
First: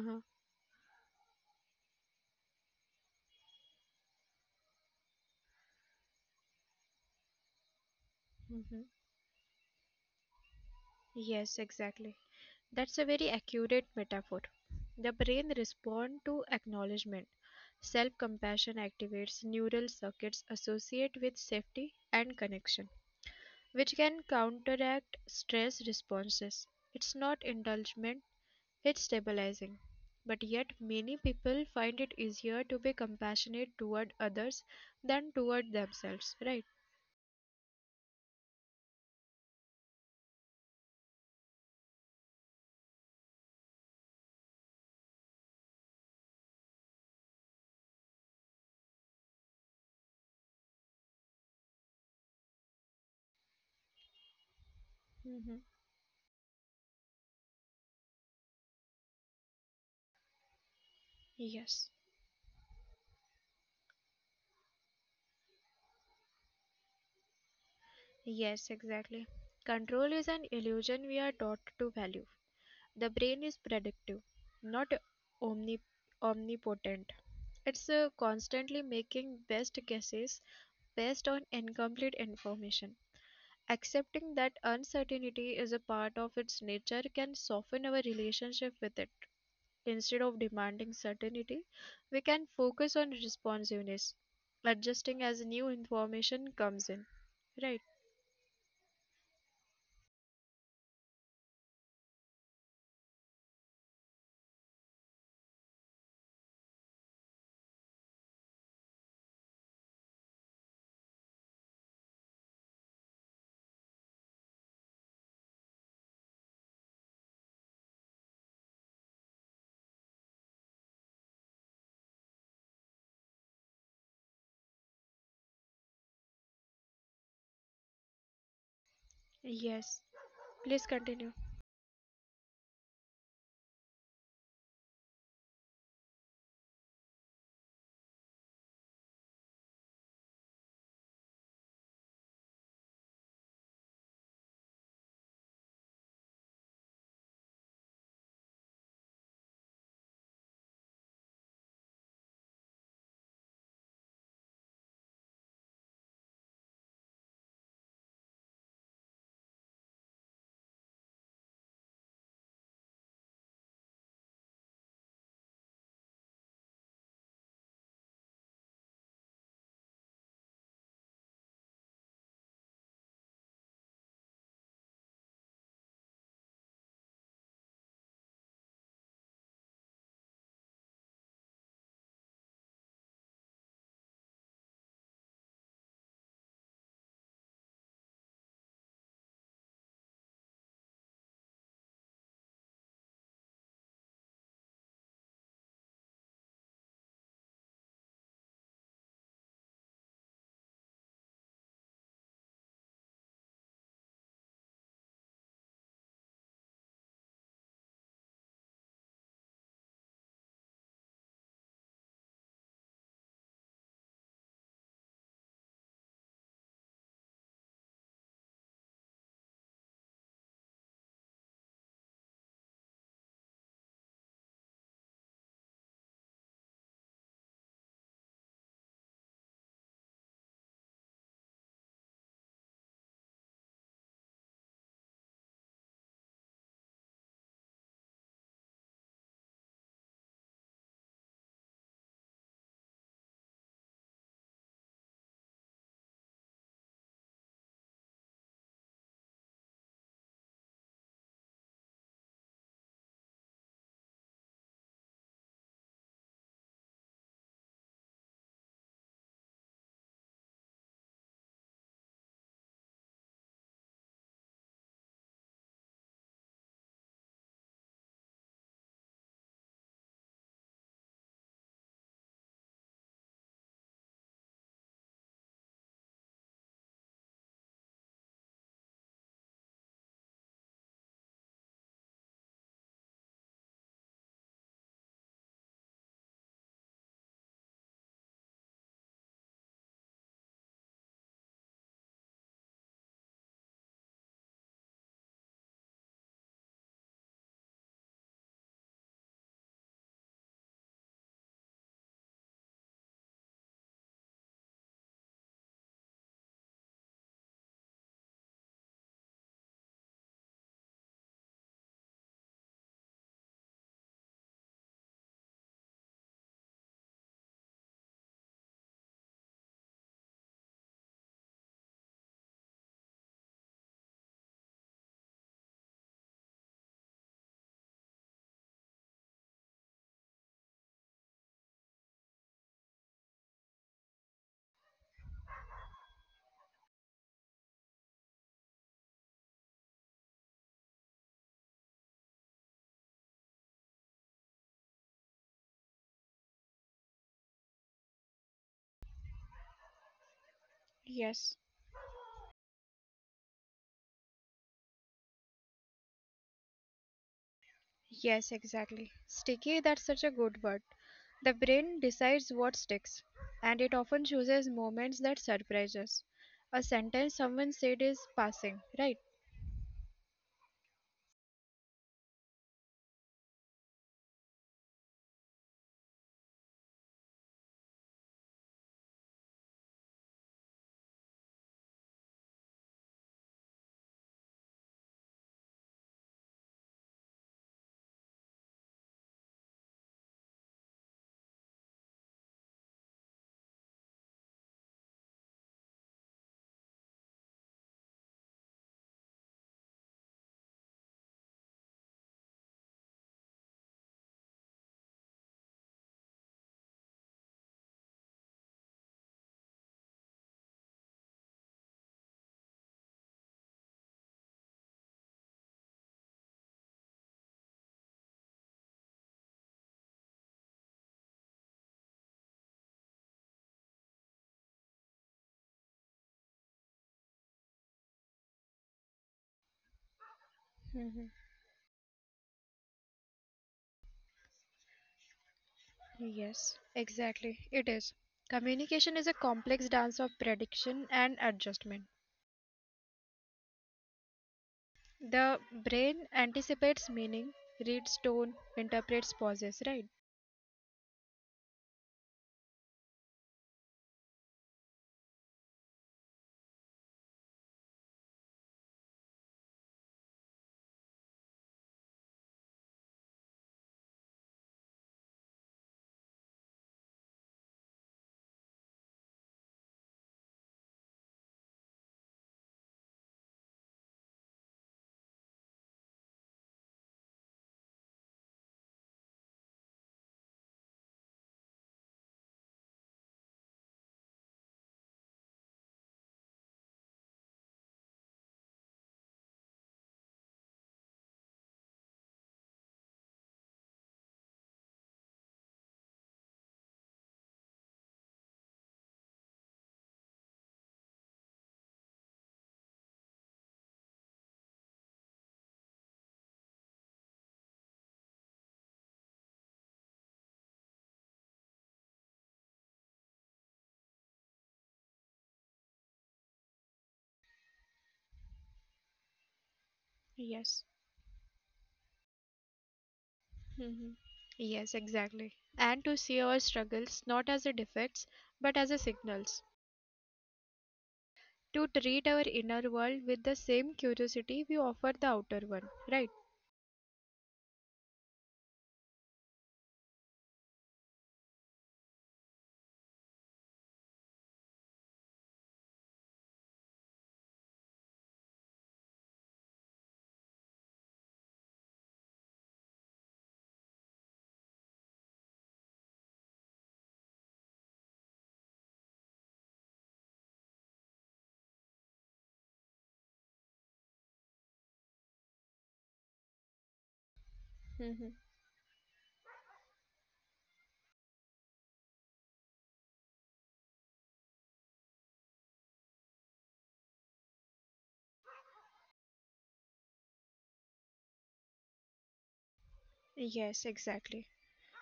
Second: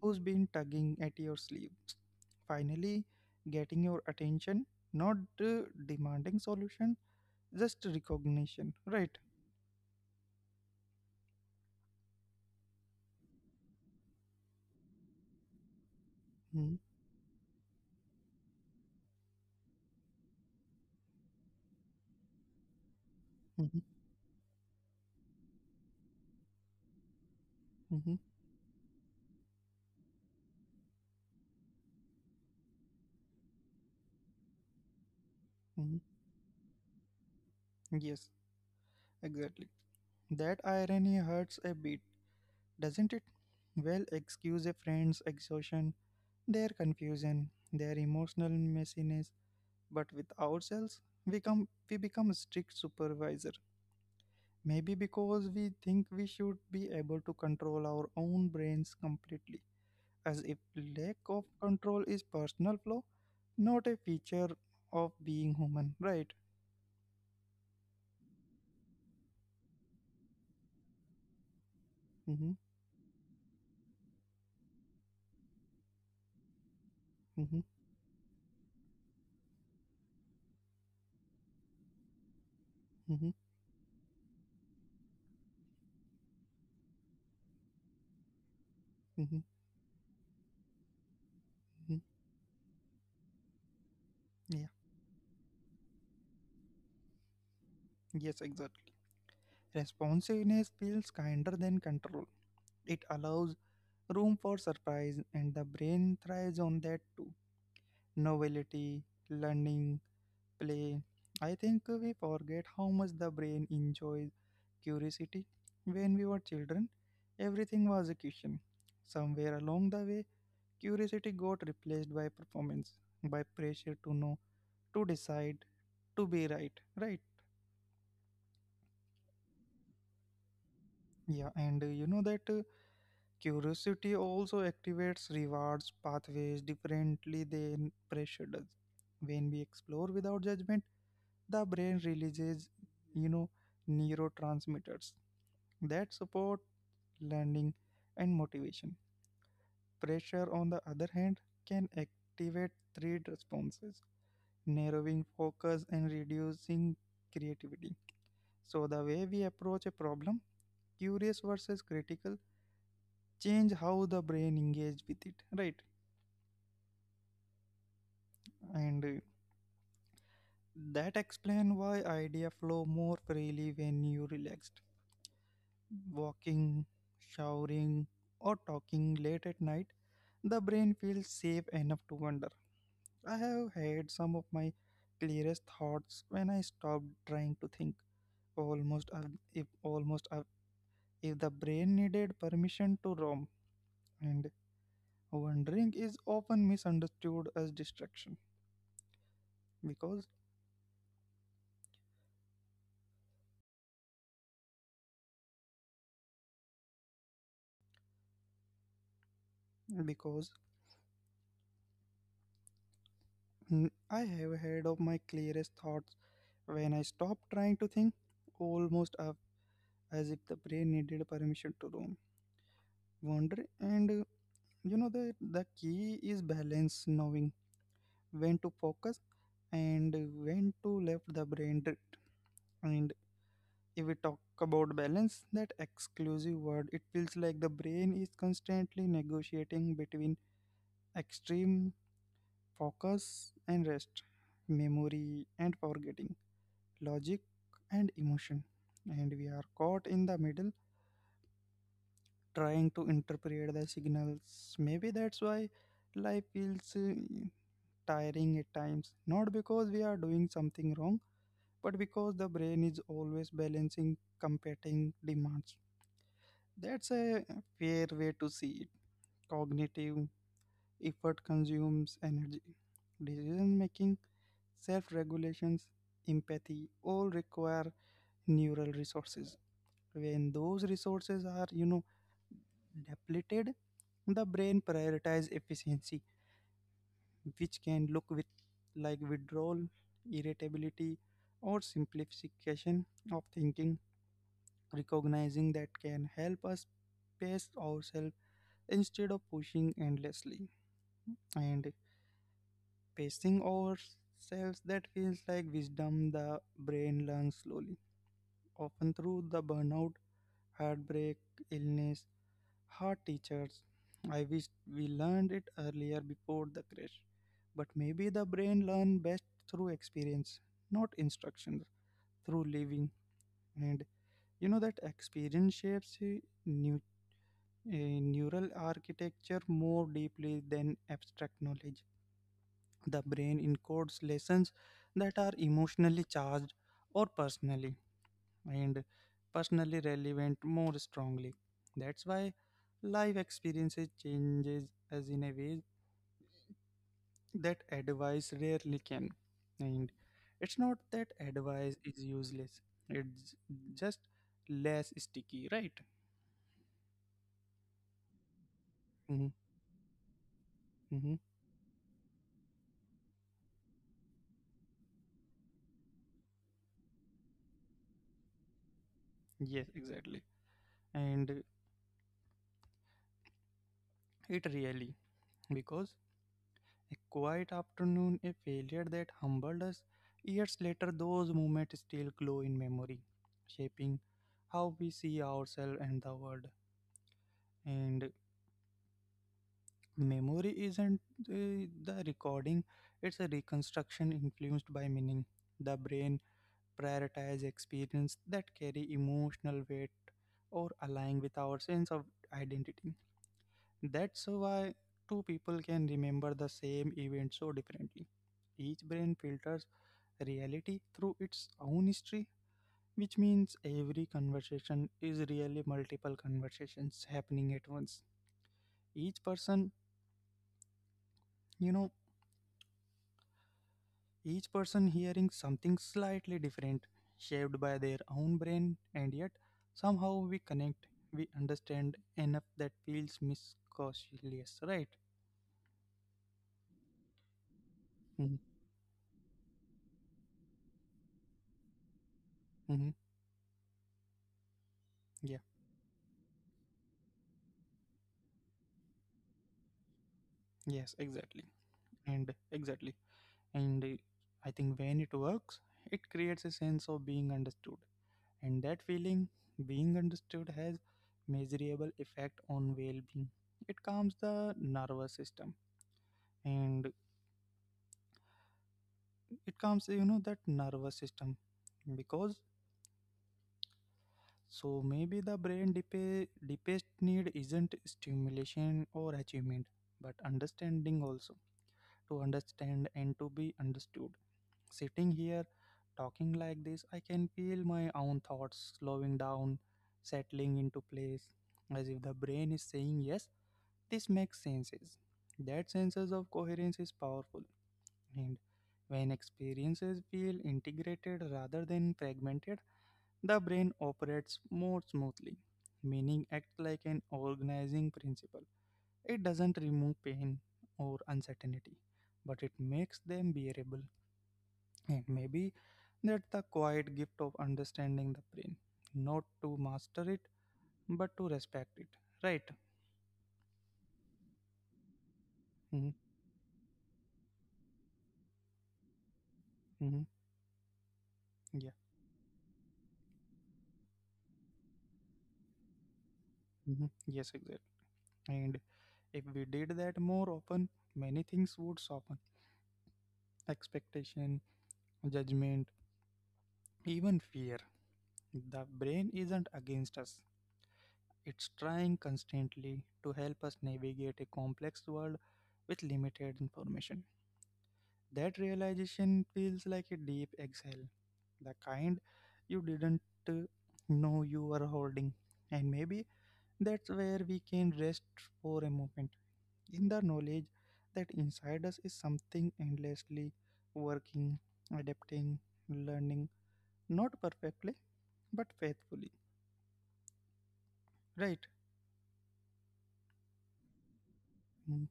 S1: who's been tugging at your sleeves finally getting your attention, not demanding solution, just recognition,
S2: Hmm.
S1: right?
S2: Yes, exactly. That's a very accurate metaphor. The brain responds to
S1: Mm-hmm.
S2: acknowledgement. Self compassion activates neural circuits associated with safety and connection, which
S1: Mm-hmm.
S2: can counteract stress responses. It's not indulgent,
S1: Mm-hmm.
S2: it's stabilizing. But yet, many people find it easier to be compassionate toward others than toward
S1: Mhm.
S2: themselves, right?
S1: Yes, exactly. That irony hurts a bit, doesn't it? Well, excuse a friend's exhaustion, their confusion, their emotional messiness, but with ourselves, we become a strict supervisor. Maybe
S2: Hmm.
S1: because we think we should be able to control our own brains completely, as if lack of
S2: Yes.
S1: control is personal flaw, not a feature of being human, right?
S2: Yes, exactly. Control is an illusion we are taught to value.
S1: Mm-hmm,
S2: The brain is predictive, not omni- omnipotent. It's
S1: mm-hmm,
S2: constantly making best guesses based on incomplete information.
S1: mm-hmm,
S2: Accepting that uncertainty is a part of its nature can soften our relationship with it.
S1: mm-hmm,
S2: Instead of demanding certainty, we
S1: mm-hmm.
S2: can focus on responsiveness,
S1: Yeah.
S2: adjusting as new information comes in. Right?
S1: Yes, exactly. Responsiveness feels kinder than control. It allows room for surprise, and the brain thrives on that too. Novelty, learning, play. I think we forget how much the brain enjoys curiosity. When we were children, everything was a question. Somewhere along the way, curiosity got replaced by performance, by pressure to know, to decide, to be right, right?
S2: Yes. Please continue.
S1: Yeah, and you know that. Curiosity also activates rewards pathways differently than pressure does. When we explore without judgment, the brain releases, you know, neurotransmitters that support learning and motivation. Pressure, on the other hand, can activate threat responses, narrowing focus and reducing creativity. So, the way we approach a problem, curious versus critical, change how the brain engages with it, right? And that explain why idea flow more freely when you relaxed. Walking, showering, or talking late at night, the brain feels safe enough to wander. I have had some of my clearest thoughts when I stopped trying to think. Almost if almost If the brain needed permission to roam, and wandering is often misunderstood as distraction because because I have heard of my clearest thoughts when I stopped trying to think, almost up, as if the brain needed permission to roam, wander, and the key is balance, knowing when to focus and when to let the brain drift. And if we talk about balance, that exclusive word, it feels like the brain is constantly negotiating between extreme focus and rest, memory and forgetting, logic and emotion, and we are caught in the middle trying to interpret the signals. Maybe that's why life feels tiring at times. Not because we are doing something wrong, but because the brain is always balancing competing demands. That's a fair way to see it. Cognitive effort consumes energy. Decision making, self regulations, empathy all require neural resources. When those resources are, depleted, the brain prioritizes efficiency, which can look with like withdrawal, irritability, or simplification of thinking. Recognizing that can help us pace ourselves instead of pushing endlessly. And pacing ourselves that feels like wisdom the brain learns slowly, often through the burnout, heartbreak, illness, hard teachers. I wish we learned it earlier before the crash. But maybe the brain learn best through experience, not instruction, through living. And you know that experience shapes new, a neural architecture more deeply than abstract knowledge. The brain encodes lessons that are emotionally charged or and personally relevant more strongly. That's why life experiences changes as in a way that advice rarely can. And it's not that
S2: Yes.
S1: advice is useless. It's just less sticky, right?
S2: Yes, exactly. Sticky, that's such a good word.
S1: Mm-hmm.
S2: The brain decides what sticks, and it often chooses moments that surprise us. A sentence someone said is passing, right?
S1: Yes, exactly. And it really because a quiet afternoon, a failure that humbled us. Years later, those moments still glow in memory, shaping how we see ourselves and the world. And memory isn't the recording, it's a reconstruction influenced by meaning. The brain prioritizes experience that carry emotional weight or align with our sense of identity. That's why two people can remember the same event so differently. Each brain filters reality through its own history, which means every conversation is really multiple conversations happening at once. Each person, you know, each person hearing something slightly different, shaped by their own brain, and yet somehow we connect, we
S2: Mhm.
S1: understand enough that feels miscautious, right?
S2: Yes, exactly. It
S1: Hmm.
S2: is. Communication is a complex dance of prediction and adjustment.
S1: Hmm. Yeah,
S2: The brain anticipates meaning, reads tone, interprets pauses, right?
S1: yes, exactly. And exactly. And I think when it works, it creates a sense of being understood, and that feeling being understood has measurable effect on well-being. It calms the nervous system, and it calms that nervous system because so maybe the brain deepest need isn't stimulation or achievement, but understanding also, to understand and to be understood. Sitting here talking like this, I can feel my own thoughts slowing down, settling into place, as if the brain is saying yes. This makes senses. That sense of coherence is powerful, and when experiences feel integrated rather than fragmented, the brain operates more smoothly. Meaning acts like an organizing principle. It doesn't remove pain or uncertainty, but it makes them bearable. And maybe that's the quiet gift of understanding the brain, not to master it,
S2: Yes.
S1: but to respect it. Right?
S2: Mhm. Yes, exactly.
S1: Mm-hmm.
S2: And to see our struggles not as a defects but as a signals.
S1: Mm-hmm. Yeah.
S2: To treat our inner world with the same curiosity we offer the outer one, right?
S1: Hmm. Yes, exactly. And if we did that more often, many things would soften, expectation, judgment, even fear. The brain isn't against us, it's trying constantly to help us navigate a complex world with limited information. That realization feels like a deep exhale, the kind you didn't uh, know you were holding. And maybe that's where we can rest
S2: Mhm.
S1: for a moment in the knowledge that inside us is something endlessly working, adapting, learning, not perfectly, but faithfully, right?
S2: Yes, exactly.
S1: Mm-hmm,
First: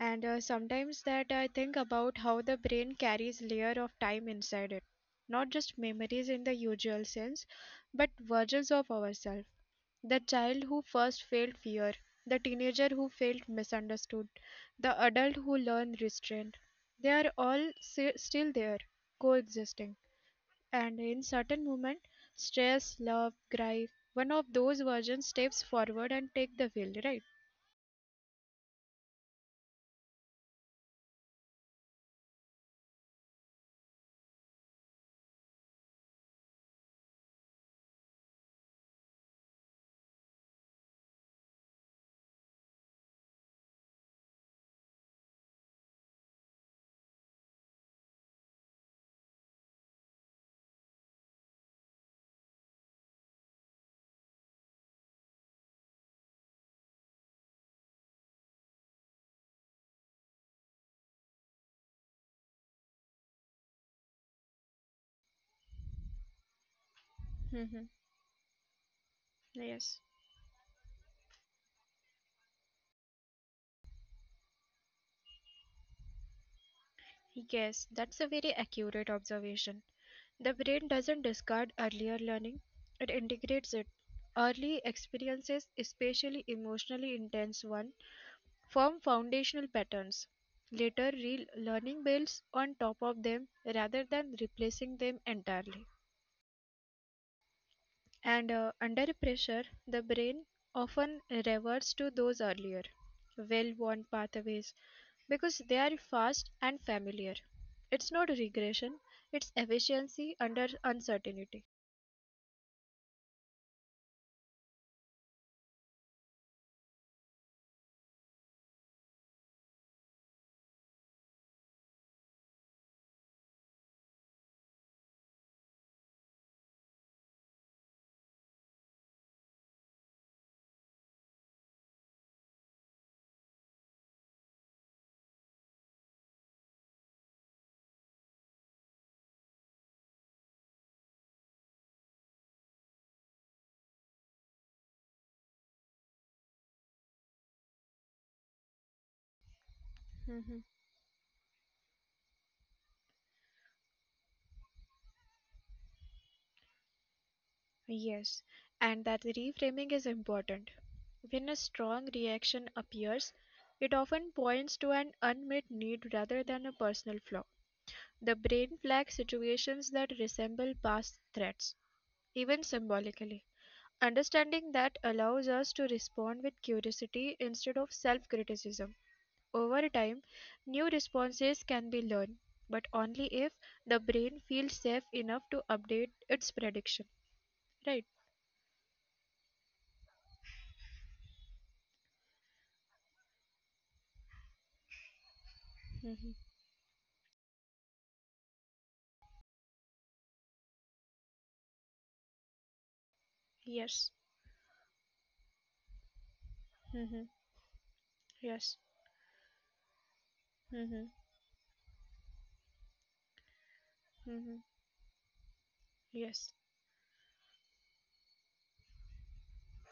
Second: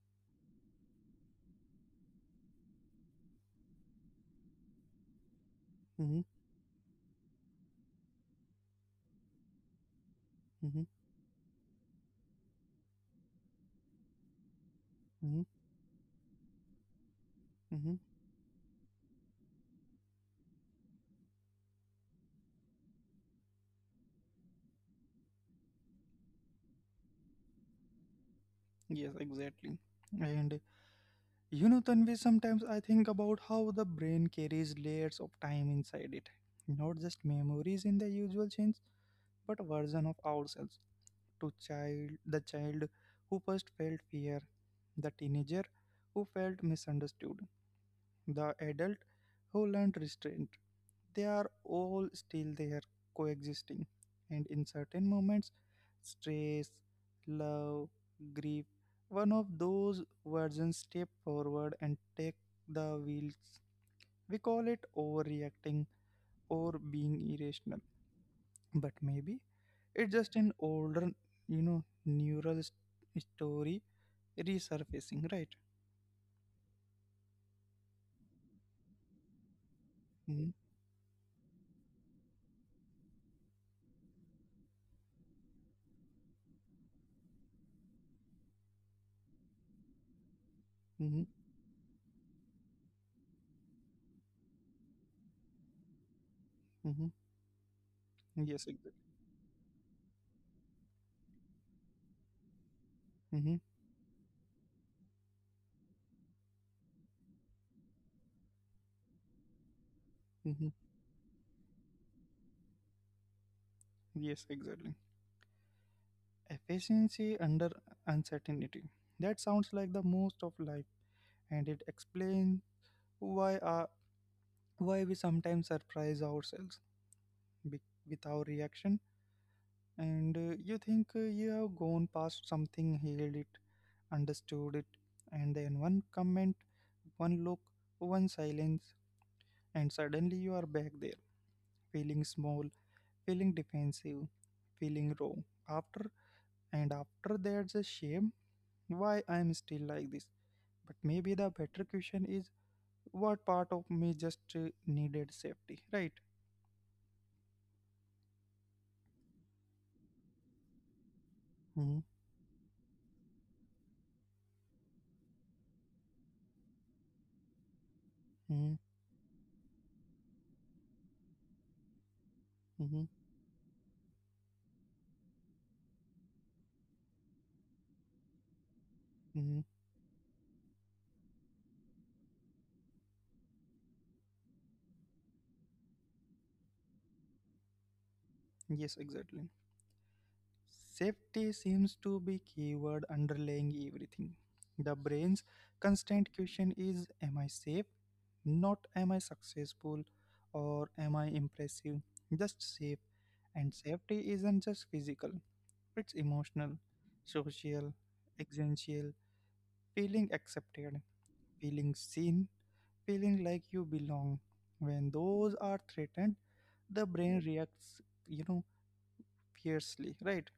S2: And sometimes that I think about how the brain carries layer of time inside it, not just
S1: mm-hmm,
S2: memories in the usual sense, but versions of ourselves. The
S1: mm-hmm,
S2: child who first felt fear, the teenager who felt misunderstood,
S1: mm-hmm,
S2: the adult who learned restraint. They
S1: mm-hmm.
S2: are all still there, coexisting. And in certain moment, stress, love, grief, one of those versions steps forward and take the wheel, right?
S1: Yes, exactly. And you know, Tanvi, sometimes I think about how the brain carries layers of time inside it, not just memories in the usual sense, but version of ourselves to child the child who first felt fear, the teenager who felt misunderstood, the adult who learned restraint. They are all still there coexisting, and in certain moments, stress, love, grief, one of those versions step forward and take the wheels. We call it overreacting or being irrational,
S2: Hmm.
S1: but maybe it's just an
S2: Yes.
S1: older, neural story resurfacing, right?
S2: Yes, that's a very accurate
S1: Mm-hmm,
S2: observation. The brain doesn't discard earlier learning, it integrates it. Early experiences, especially emotionally intense ones, form foundational
S1: mm-hmm,
S2: patterns. Later, real learning builds on top of them rather than replacing them entirely.
S1: mm-hmm. Yes, exactly.
S2: And under pressure, the brain often reverts to those
S1: Mm-hmm,
S2: earlier, well worn pathways because they are fast and familiar. It's not regression, it's
S1: mm-hmm.
S2: efficiency under uncertainty.
S1: Yes, exactly. Efficiency under uncertainty. That sounds like the most of life, and it explains why our, why we sometimes surprise ourselves be- with our reaction. And you think you have gone past something, healed it, understood it, and then one comment, one look, one silence, and suddenly you are back there, feeling small, feeling defensive, feeling wrong. After and after there's a shame why I'm still like this. But maybe the
S2: Hmm.
S1: better question is what part of me just needed safety, right?
S2: Yes, and that reframing is important.
S1: Hmm.
S2: When a strong reaction appears, it often points to an unmet need rather than a personal flaw.
S1: Hmm.
S2: The brain flags situations that resemble past threats,
S1: Hmm.
S2: even symbolically. Understanding that allows us to respond with curiosity instead of self criticism.
S1: Hmm.
S2: Over time, new responses can be learned, but only if the brain feels safe enough to update its prediction. Right?
S1: Yes, exactly. Safety seems to be keyword underlying everything. The brain's constant question is
S2: Hmm.
S1: am I safe? Not am I successful or am I impressive? Just safe. And safety isn't
S2: Yes.
S1: just physical, it's emotional, social,
S2: Hmm.
S1: existential,
S2: Yes.
S1: feeling accepted.
S2: Hmm.
S1: Feeling seen, feeling like you belong. When
S2: Hmm.
S1: those are threatened, the
S2: Yes.
S1: brain reacts, you know, fiercely, right?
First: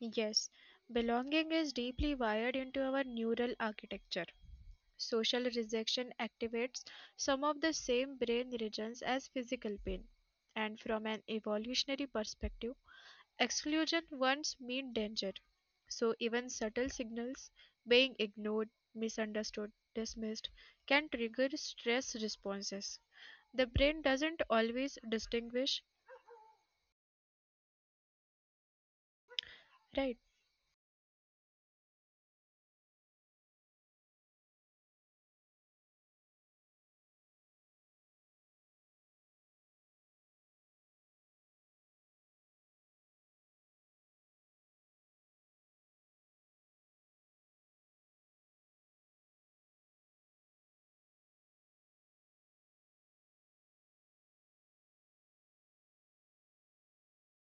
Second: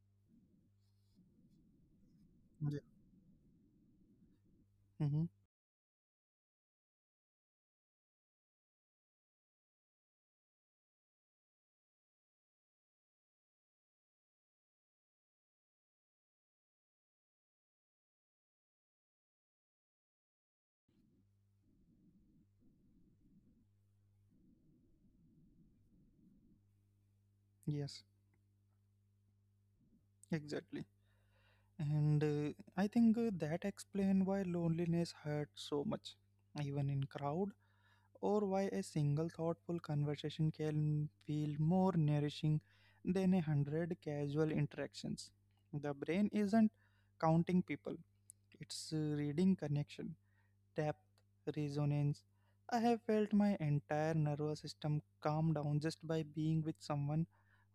S2: Yes, belonging is deeply wired
S1: Yeah.
S2: into our neural architecture.
S1: Mm-hmm.
S2: Social rejection activates some of the same brain regions as physical pain. And from an evolutionary perspective, exclusion once meant danger. So even subtle signals being ignored, misunderstood, dismissed can trigger stress responses. The brain doesn't always distinguish,
S1: Yes,
S2: right?
S1: exactly. And I think that explains why loneliness hurts so much, even in crowd, or why a single thoughtful conversation can feel more nourishing than a hundred casual interactions. The brain isn't counting people; it's reading connection depth resonance. I have felt my entire nervous system calm down just by being with someone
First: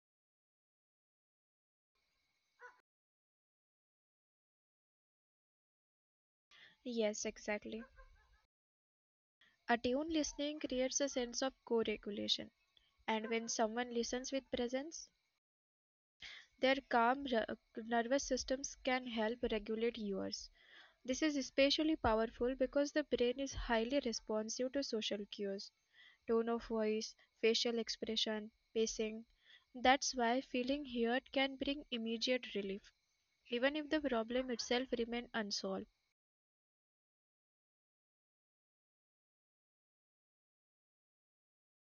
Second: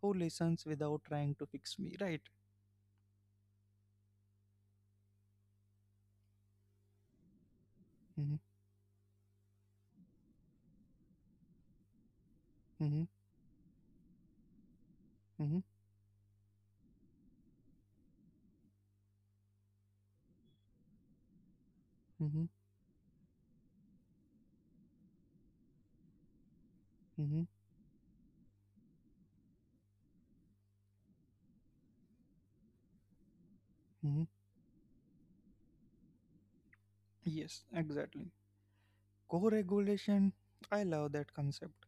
S1: who listens without trying to fix me, right?
S2: Yes, exactly.
S1: Hmm.
S2: Attuned listening creates a sense of co-regulation,
S1: Hmm.
S2: and when someone listens with presence,
S1: Hmm.
S2: their calm nervous systems can help regulate yours. This is especially
S1: Hmm.
S2: powerful because the brain is highly responsive to social cues, tone of voice,
S1: Hmm.
S2: facial expression, pacing. That's why feeling heard can bring immediate relief, even if the
S1: Hmm.
S2: problem itself remains unsolved.
S1: Yes, exactly. Co-regulation, I love that concept.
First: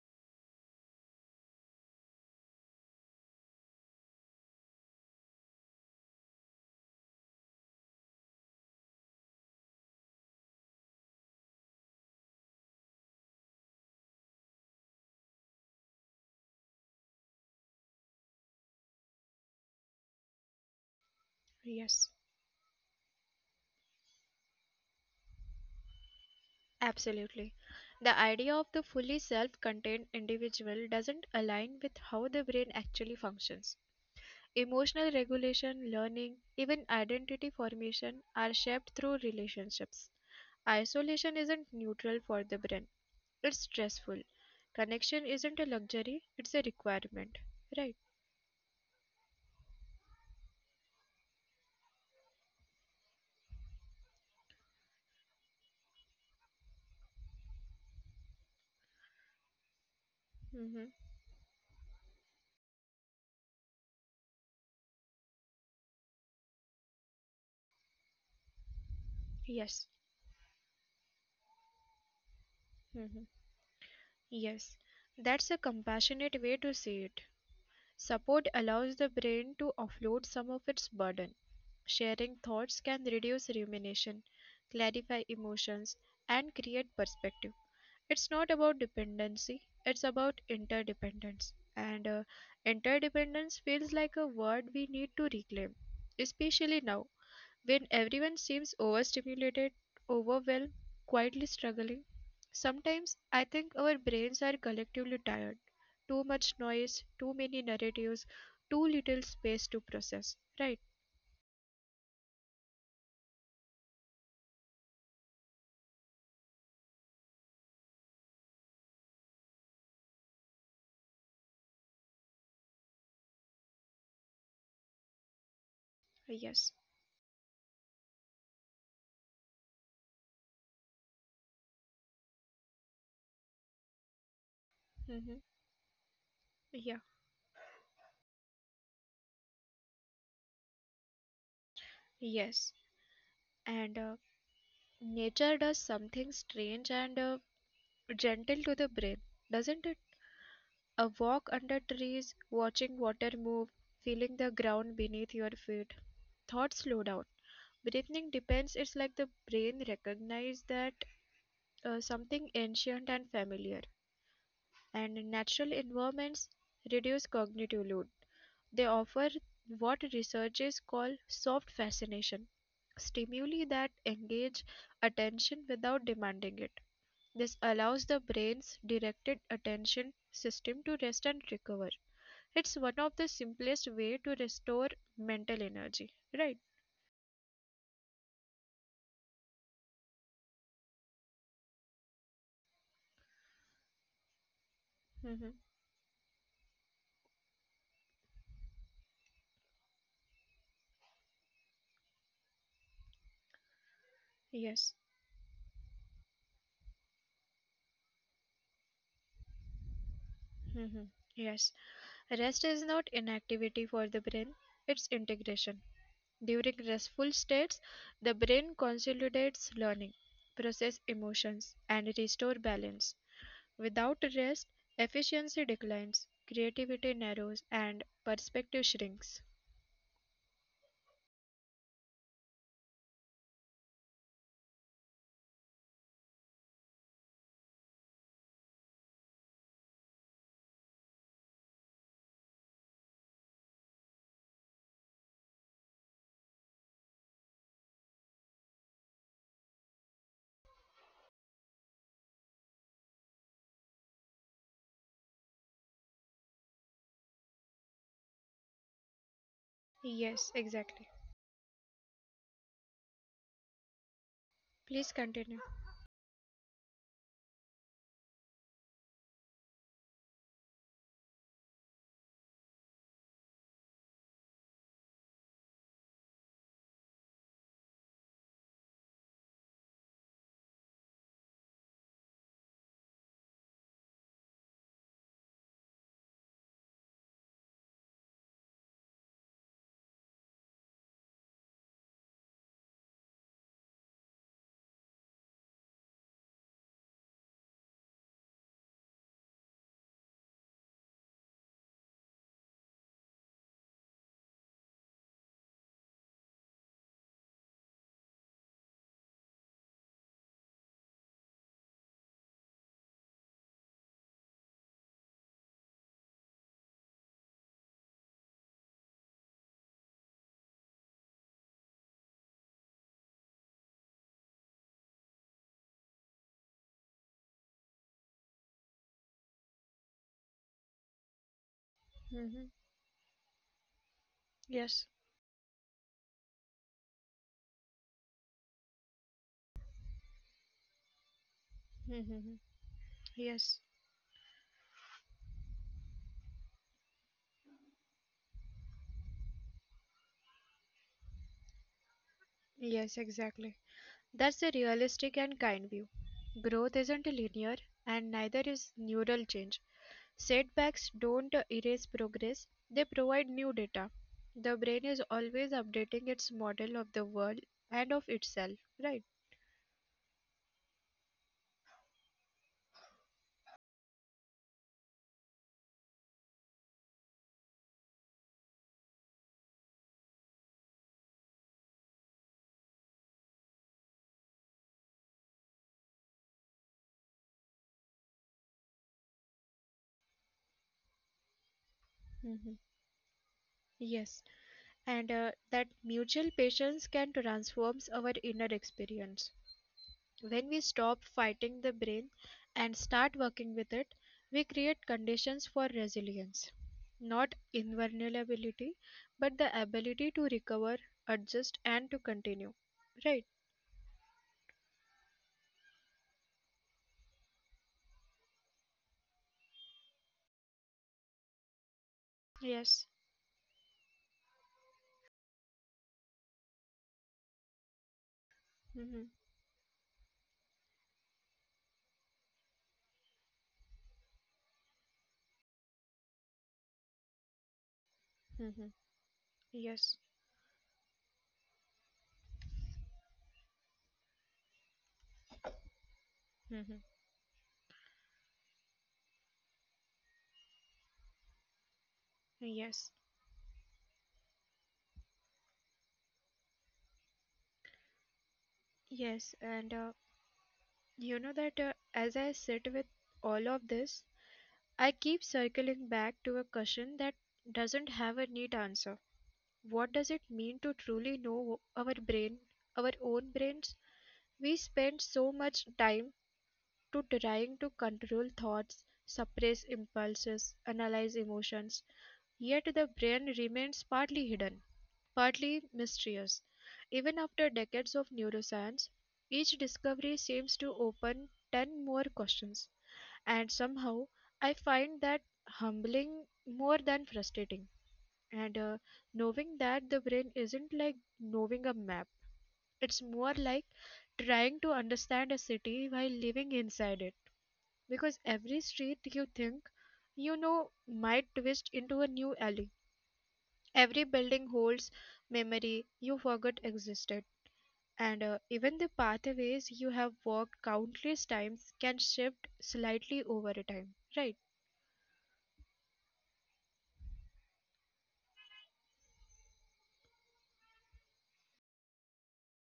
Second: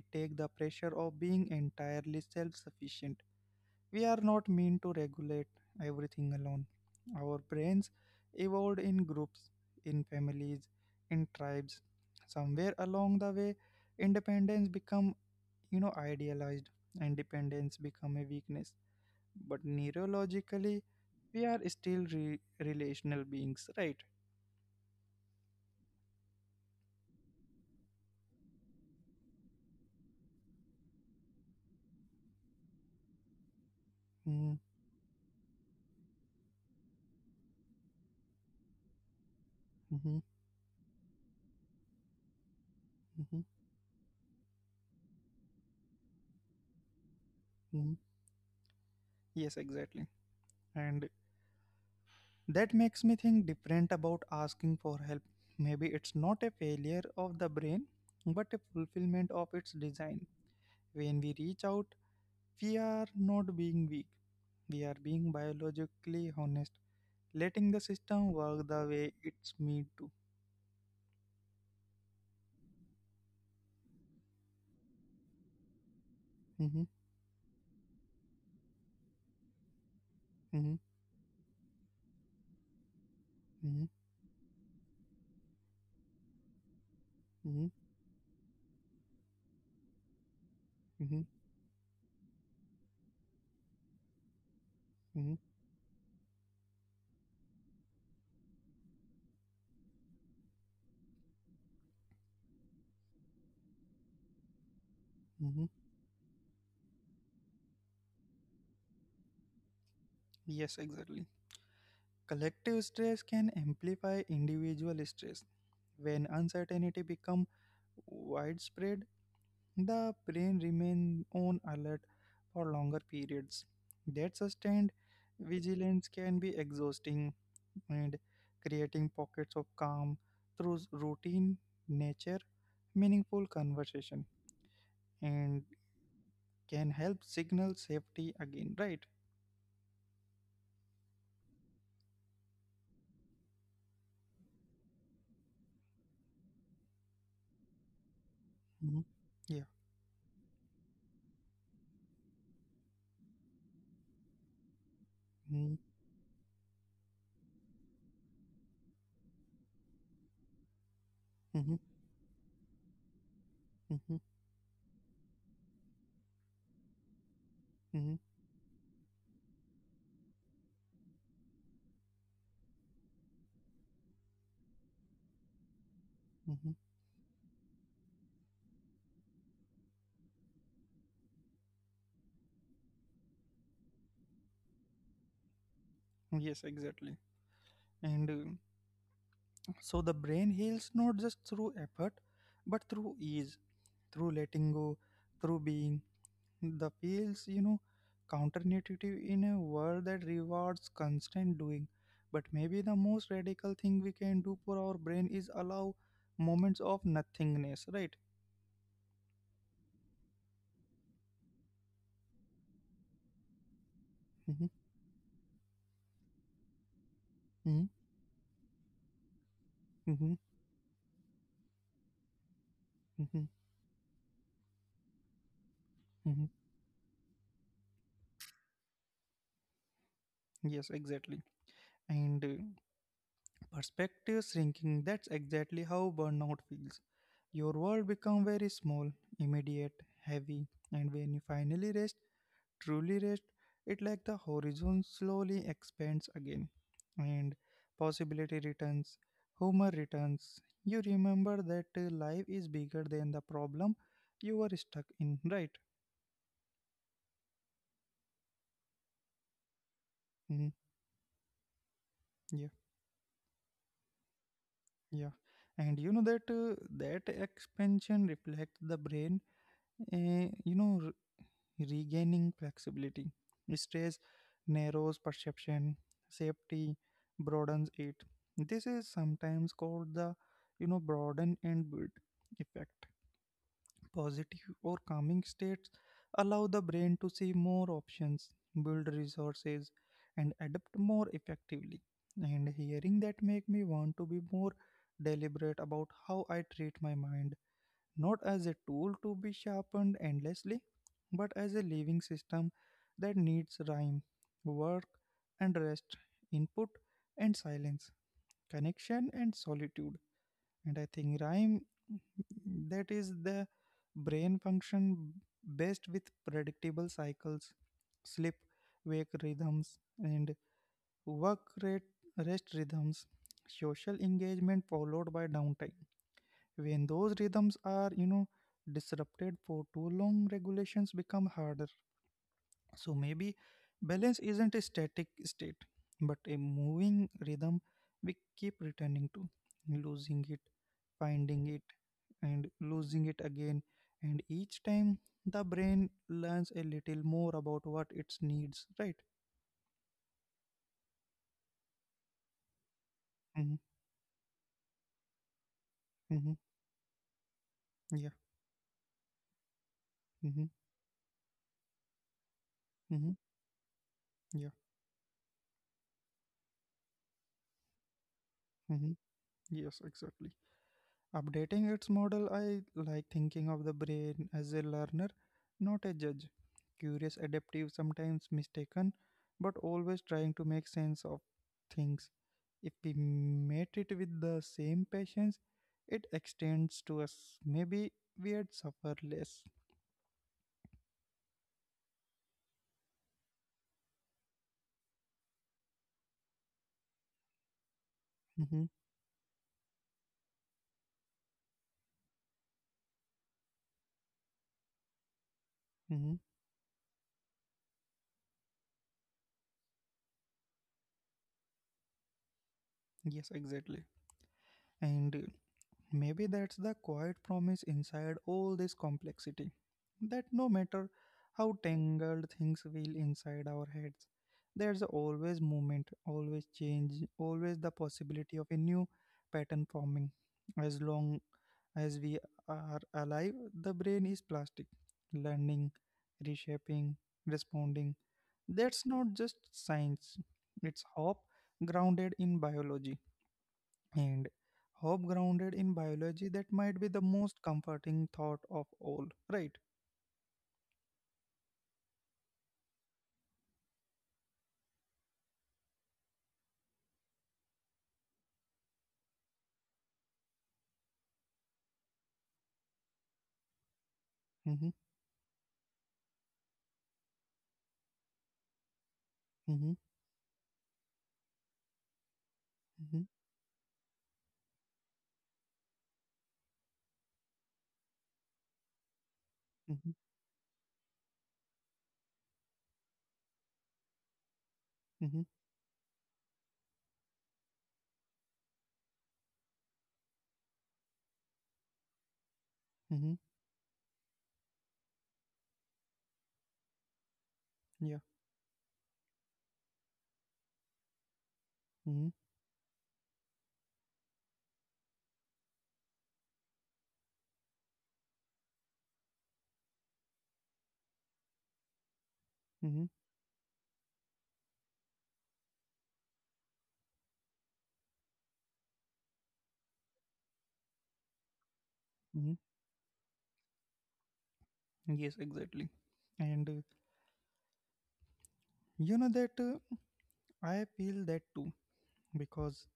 S1: It takes the pressure of being entirely self-sufficient. We are not meant to regulate everything alone. Our brains evolved in groups, in families, in tribes. Somewhere along the way, independence become, idealized and dependence become a weakness. But neurologically, we are
S2: Yes.
S1: still relational beings, right?
S2: Absolutely. The idea of the fully self contained individual doesn't align with how the brain actually functions.
S1: Mm-hmm.
S2: Emotional regulation, learning, even identity formation are shaped through relationships. Isolation isn't neutral for the brain, it's
S1: Hmm.
S2: stressful. Connection isn't a luxury, it's a requirement. Right?
S1: Hmm. Yes, exactly. And that makes me think different about asking for help. Maybe it's not a failure of the brain, but a fulfillment of its
S2: Mm-hmm.
S1: design. When we reach out, we are not being weak, we are being biologically honest, letting the system work the
S2: Yes.
S1: way it's meant to.
S2: Mm-hmm. Yes. That's a compassionate way to see it.
S1: Mhm,
S2: Support allows the brain to offload some of its burden.
S1: mhm,
S2: Sharing thoughts can reduce rumination,
S1: mhm,
S2: clarify emotions, and create perspective. It's not about
S1: mhm,
S2: dependency, it's about interdependence. And
S1: mhm,
S2: interdependence feels like a word we need to reclaim,
S1: mhm,
S2: especially now when everyone seems overstimulated, overwhelmed, quietly struggling, sometimes I think our brains are collectively tired. Too much
S1: mhm.
S2: noise, too many narratives, too little space to process. Right?
S1: Yes, exactly. Collective stress can amplify individual stress. When uncertainty becomes widespread, the brain remains on alert for longer periods. That sustained
S2: Yes.
S1: vigilance can be exhausting, and creating pockets of calm through routine, nature, meaningful conversation,
S2: Mm-hmm.
S1: and
S2: Yeah.
S1: can help signal safety again, right?
S2: Yes. And nature does something strange and gentle to the brain, doesn't it?
S1: Mhm. Yeah.
S2: A walk under trees, watching water move, feeling the ground beneath your feet. Thoughts
S1: Mhm,
S2: slow down. Breathing depends, it's like the brain recognizes that
S1: mhm,
S2: something ancient and familiar
S1: mhm,
S2: and natural environments reduce cognitive load.
S1: mhm,
S2: They offer what researchers call soft fascination, stimuli that engage attention without demanding it.
S1: mhm.
S2: This allows the brain's directed attention system to rest and recover. It's one of the simplest way to restore mental energy, right?
S1: Yes, exactly. And so the brain heals not just through effort, but through ease, through letting go,
S2: Hmm.
S1: through being. The feels, counterintuitive in a world that rewards constant doing. But maybe the most radical thing we can
S2: Yes.
S1: do for our brain is allow moments of nothingness, right?
S2: Hmm. Yes. Rest is not inactivity for the brain, it's
S1: Mm-hmm,
S2: integration. During restful states, the
S1: mm-hmm,
S2: brain consolidates learning,
S1: mm-hmm,
S2: process emotions, and restore balance.
S1: mm-hmm.
S2: Without rest, efficiency declines,
S1: Mm-hmm.
S2: creativity narrows, and perspective shrinks.
S1: Yes, exactly. And perspective shrinking, that's exactly how burnout feels. Your world become very small, immediate, heavy, and when you finally rest, truly rest, it like the horizon slowly expands again, and possibility returns, humor returns. You remember that life is bigger than the problem you were stuck in, right?
S2: Yes, exactly.
S1: Hmm. Yeah.
S2: Please continue.
S1: Yeah. And you know that that expansion reflects the brain, uh, you know, regaining flexibility. Stress narrows perception, safety broadens it. This is sometimes called the broaden and build effect. Positive or calming states allow the brain to see more options, build resources, and adapt more effectively. And hearing that make me want to be more deliberate about how I treat my mind not as a tool to be sharpened endlessly, but as a living system that needs rhyme, work and rest, input and silence, connection and solitude. And I think rhyme that is the brain function best with predictable cycles, sleep, wake rhythms, and work rate, rest rhythms, social engagement followed by downtime. When those rhythms are, disrupted for too long, regulations become harder.
S2: Hmm.
S1: So maybe balance
S2: Yes.
S1: isn't a static state, but a moving rhythm we keep returning to, losing it, finding it,
S2: Hmm.
S1: and
S2: Yes.
S1: losing it again. And each time the brain learns a little more about what it needs, right?
S2: Yes, exactly.
S1: Mm-hmm,
S2: That's a realistic and kind view. Growth
S1: mm-hmm,
S2: isn't linear, and neither is
S1: yeah,
S2: neural change. Setbacks
S1: mm-hmm,
S2: don't erase progress, they provide new
S1: mm-hmm,
S2: data. The brain is
S1: yeah,
S2: always updating its model of the world and of itself, right?
S1: mm-hmm, yes, exactly. Updating its model, I like thinking of the brain as a learner, not a judge. Curious, adaptive, sometimes mistaken, but always trying to make sense of things. If we met it with the same patience, it extends to us. Maybe we'd suffer less.
S2: Mhm. Yes, and that mutual patience can transform our inner experience.
S1: Hmm.
S2: When we stop fighting the brain and start working with it, we create conditions for resilience.
S1: Hmm.
S2: Not invulnerability, but the ability to recover, adjust, and to continue. Right?
S1: Yes, exactly. And maybe that's the quiet promise inside all this complexity that no matter how
S2: Yes.
S1: tangled things feel inside our heads, there's always movement, always change, always the
S2: Mm-hmm.
S1: possibility of a new pattern forming. As long as we are alive, the brain is plastic, learning, reshaping,
S2: Mm-hmm.
S1: responding. That's not
S2: Yes.
S1: just science, it's hope grounded in biology, and hope grounded in
S2: Mm-hmm.
S1: biology that might be the most comforting thought of all, right?
S2: Yes. Yes. And you know that as I sit with all of this, I
S1: Mm-hmm.
S2: keep circling back to a question that doesn't have a neat answer.
S1: Mm-hmm.
S2: What does it mean to truly know our brain, our
S1: Mm-hmm.
S2: own brains? We spend so much time to trying to control thoughts, suppress
S1: Mm-hmm.
S2: impulses, analyze emotions, yet the brain remains partly hidden,
S1: Mm-hmm.
S2: partly mysterious. Even after decades of neuroscience, each discovery seems to open 10 more questions,
S1: Mm-hmm.
S2: and somehow I find that humbling more than frustrating.
S1: Yeah.
S2: And knowing that the brain isn't like knowing a map,
S1: Mm-hmm.
S2: it's more like trying to understand a city while living inside it. Because every street you think you know might twist into a new alley.
S1: Mm-hmm.
S2: Every building holds memory you forgot existed. And even the pathways you have walked countless times can
S1: Mm-hmm.
S2: shift slightly over a time. Right?
S1: Yes, exactly. And you know that I feel that too because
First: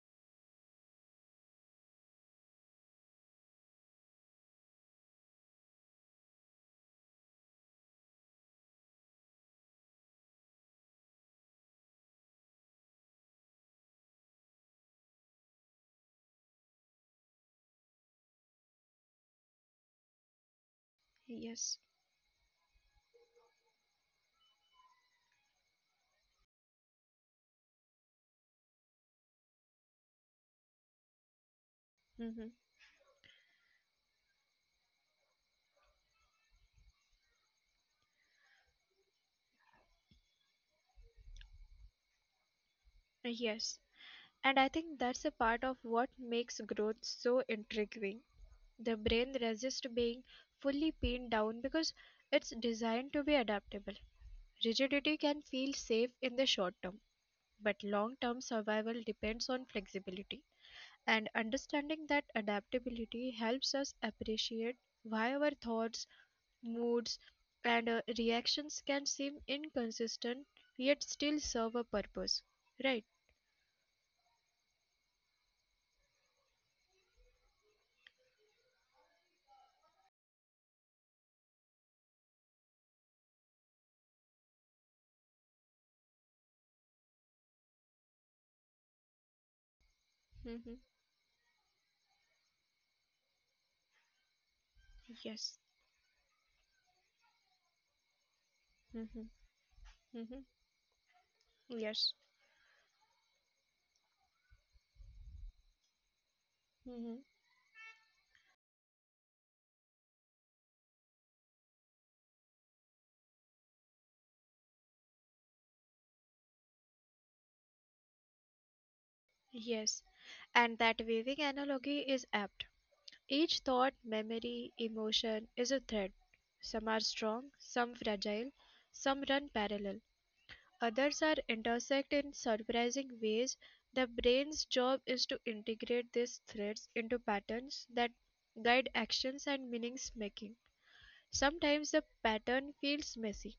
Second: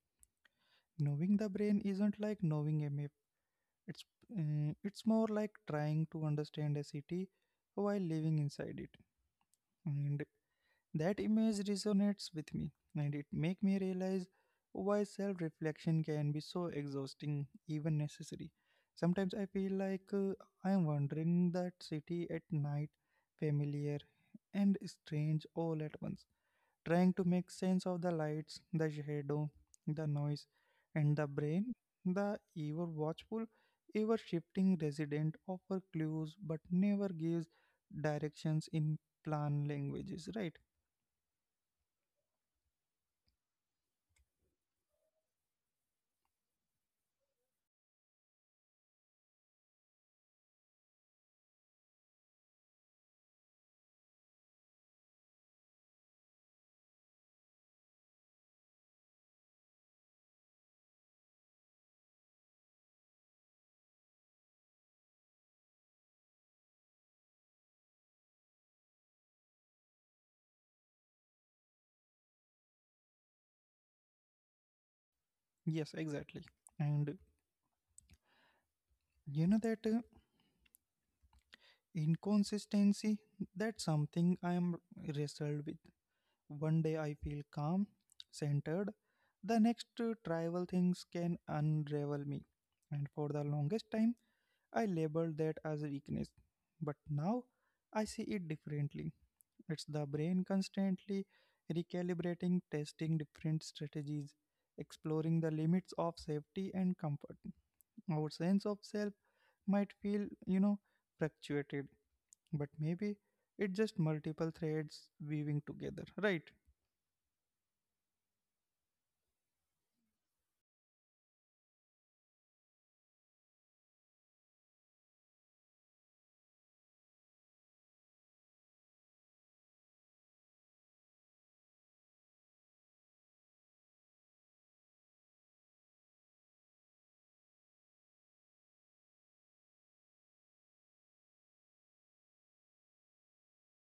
S1: knowing the brain isn't like knowing a map. It's it's more like trying to understand a city while living inside it, and that image resonates with me, and it make me realize why self-reflection can be so exhausting, even necessary. Sometimes I feel like I am wandering
S2: Yes.
S1: that city at night, familiar and strange all at once, trying to make sense of the lights, the shadow, the noise, and the brain,
S2: Mm-hmm.
S1: the ever watchful, ever shifting resident offer clues but never gives directions in plan languages, right?
S2: Yes. And I think that's a part of what makes growth so intriguing. The brain resists being fully pinned down because it's designed to be adaptable. Rigidity can feel safe in the short term, but long term survival depends on flexibility. And understanding that adaptability helps us appreciate why our thoughts, moods, and reactions can seem inconsistent yet still serve a purpose. Right?
S1: Yes, exactly. And you know that inconsistency, that's something I am wrestled with. One day I feel calm, centered, the next trivial
S2: Hmm.
S1: things can unravel me. And for the longest time, I labeled
S2: Yes.
S1: that as weakness, but now I see it differently.
S2: Hmm.
S1: It's the brain
S2: Hmm.
S1: constantly
S2: Yes.
S1: recalibrating, testing different strategies, exploring the limits of safety and
S2: Hmm.
S1: comfort. Our sense of self might feel, fluctuated, but maybe it's just multiple threads weaving together, right?
S2: Yes, and that weaving analogy is apt. Each thought, memory, emotion is a thread. Some are strong, some fragile, some run parallel. Others are intersect in surprising ways. The brain's job is to integrate these threads into patterns that guide actions and meanings making. Sometimes the pattern feels messy,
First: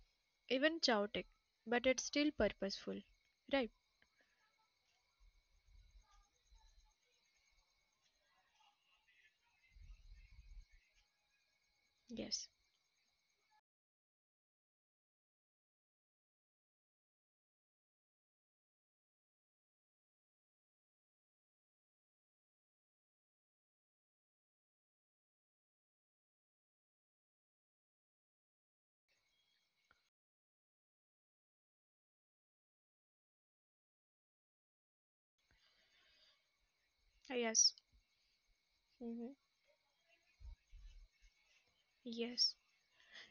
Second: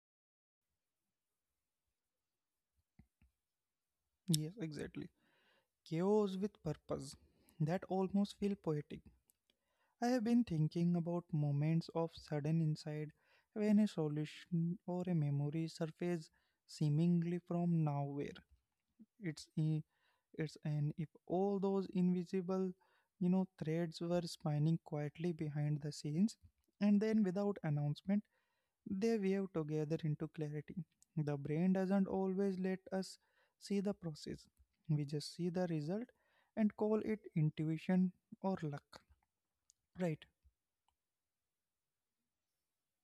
S2: even chaotic, but it's still purposeful. Right?
S1: Yes, exactly. Chaos with purpose. That almost feel poetic. I have been thinking about moments of
S2: Yes.
S1: sudden insight when a solution or a memory surfaces seemingly from nowhere. It's i- it's and if all those invisible, threads were spinning quietly behind the scenes, and then without announcement, they weave together into clarity. The brain doesn't always let us see the process; we just see the result and call it
S2: Yes.
S1: intuition or luck.
S2: Hmm.
S1: Right?
S2: Yes.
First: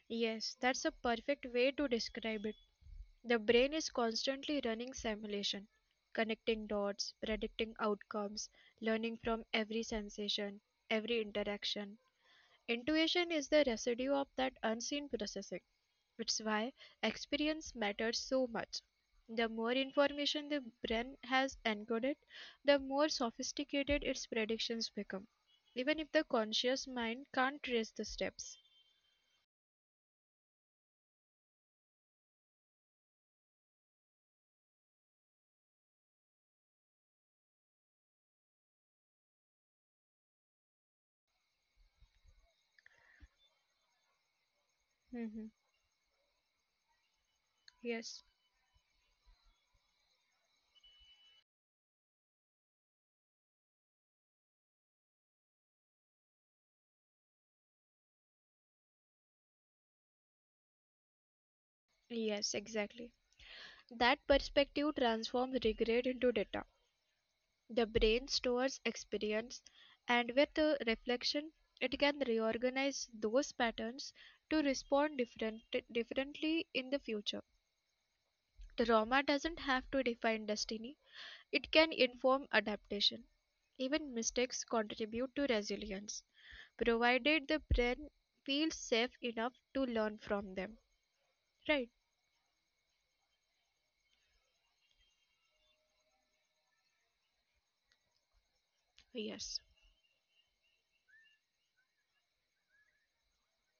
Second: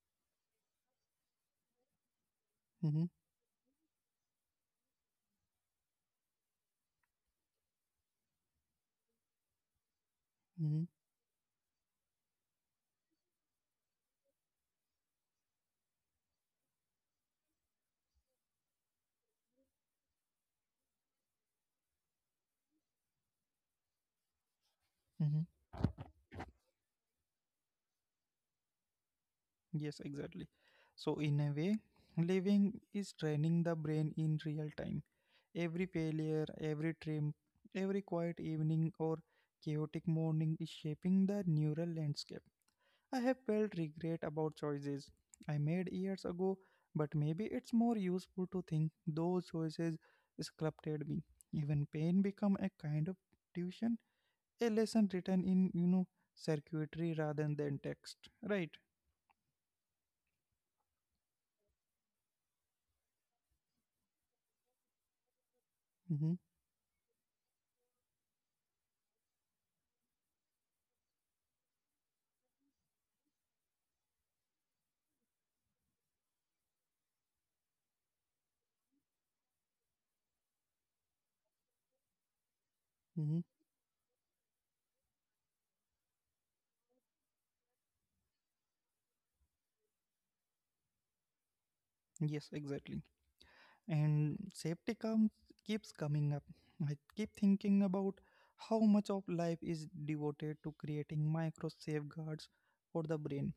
S2: Yes, that's a perfect way to describe it.
S1: Mm-hmm.
S2: The brain is constantly running simulation, connecting dots, predicting outcomes, learning from every sensation,
S1: Mm-hmm.
S2: every interaction. Intuition is the residue of that unseen processing. It's why experience matters so much. The more information the brain has encoded, the more sophisticated its predictions become,
S1: Hmm.
S2: even if the conscious mind can't trace the steps.
S1: Yes, exactly. So, in a way, living is training the brain in real time. Every failure, every trim, every quiet evening or chaotic morning is shaping the neural landscape. I have felt regret about
S2: Mhm.
S1: choices I made years ago, but
S2: Yes.
S1: maybe it's more useful to think those choices sculpted me. Even pain become a kind of tuition, a lesson written in, circuitry rather than text. Right?
S2: Yes, exactly. That perspective transforms regret into data.
S1: Mm-hmm.
S2: The brain stores experience, and with reflection, it can reorganize those patterns to respond differently in the future. Trauma doesn't have to define destiny, it can inform adaptation.
S1: Mm-hmm.
S2: Even mistakes contribute to resilience, provided the brain feels safe enough to learn from them. Right?
S1: Yes, exactly. And safety comes keeps coming up. I keep thinking about how much of
S2: Yes.
S1: life is devoted to creating micro safeguards for the brain.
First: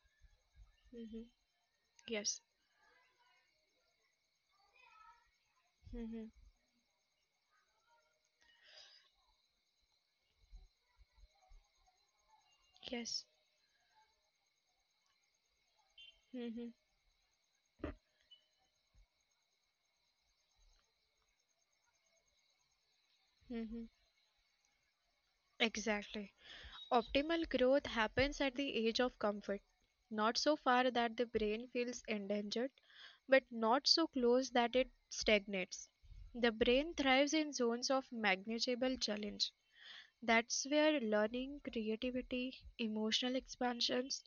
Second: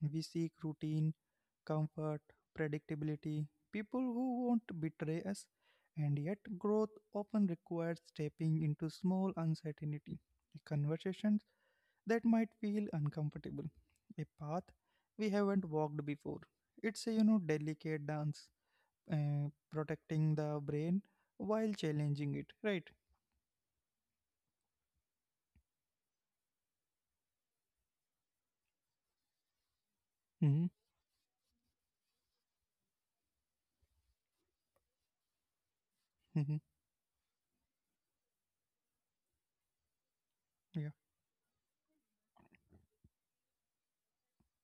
S1: We seek routine,
S2: Hmm.
S1: comfort,
S2: Yes.
S1: predictability, people who won't betray us, and yet
S2: Mhm.
S1: growth often requires stepping into small uncertainty, conversations that might feel
S2: Yes.
S1: uncomfortable, a path we haven't walked before.
S2: Hmm.
S1: It's a delicate dance, protecting the brain while challenging it, right?
S2: Hmm. Exactly. Optimal growth happens at the age of comfort,
S1: Hmm.
S2: not so far that the brain feels endangered, but not so close that it stagnates.
S1: Hmm.
S2: The brain thrives in zones of manageable challenge.
S1: Yeah.
S2: That's where learning, creativity, emotional expansions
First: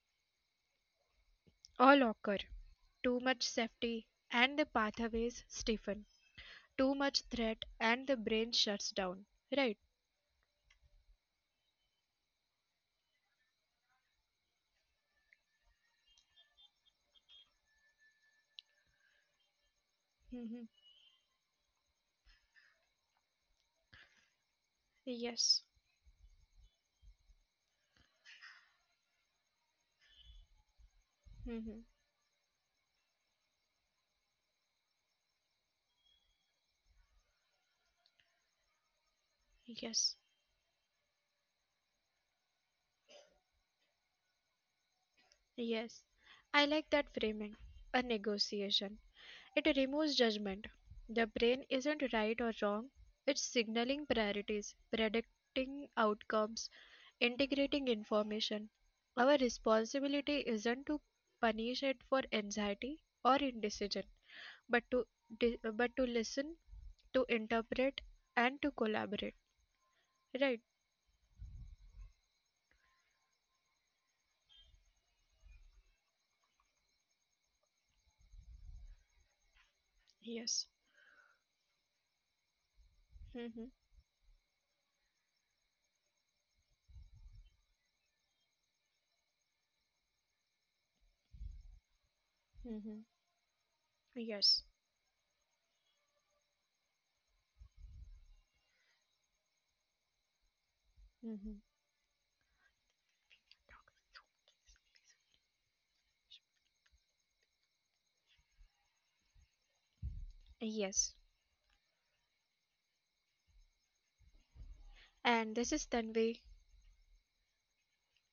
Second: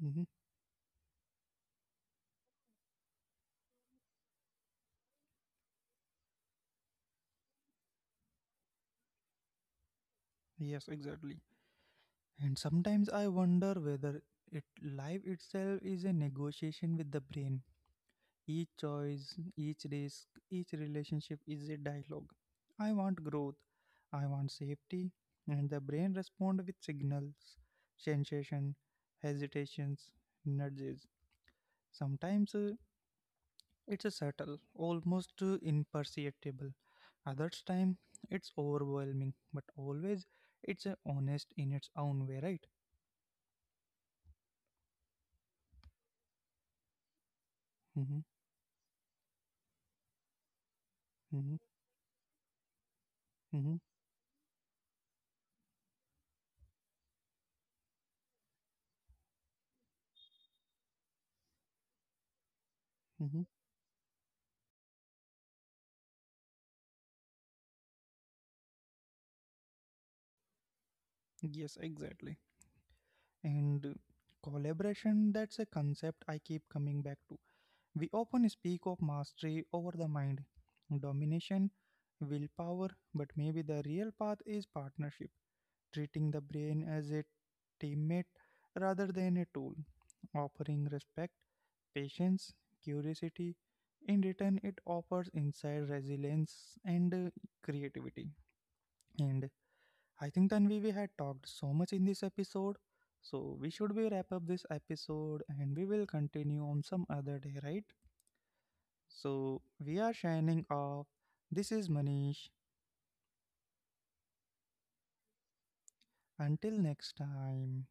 S1: Hmm.
S2: all occur. Too much safety and the pathways stiffen. Too much threat and the brain shuts down. Right?
S1: Yes, exactly. And sometimes I wonder whether it life itself is a negotiation with the brain. Each choice, each risk,
S2: Hmm.
S1: each relationship is a dialogue. I want growth, I want safety, and
S2: Yes.
S1: the brain responds with signals, sensation, hesitations, nudges.
S2: Hmm.
S1: Sometimes it's a subtle, almost imperceptible. Others time it's overwhelming, but always
S2: Yes,
S1: it's a honest in its own way, right?
S2: yes. I like that framing.
S1: Mm-hmm,
S2: A negotiation. It removes judgment. The
S1: mm-hmm,
S2: brain isn't right or wrong, it's
S1: mm-hmm,
S2: signaling priorities, predicting outcomes, integrating information. Our responsibility isn't to punish it for anxiety or
S1: mm-hmm.
S2: indecision, but to listen, to interpret, and to collaborate. Right?
S1: Yes, exactly. And collaboration, that's a concept I keep coming back to. We often speak of mastery over the mind,
S2: Yes.
S1: domination, willpower, but
S2: Mm-hmm.
S1: maybe the real path is partnership, treating the brain as a teammate rather than a tool, offering respect, patience,
S2: Mm-hmm.
S1: curiosity. In
S2: Yes.
S1: return, it offers inside resilience and creativity. And I think Tanvi, we had
S2: Mm-hmm.
S1: talked so much in this episode. So we should be wrap up this episode and we will continue on some other day, right? So we are shining
S2: Yes.
S1: off. This is Manish.
S2: And this is Tanvi.
S1: Until next time.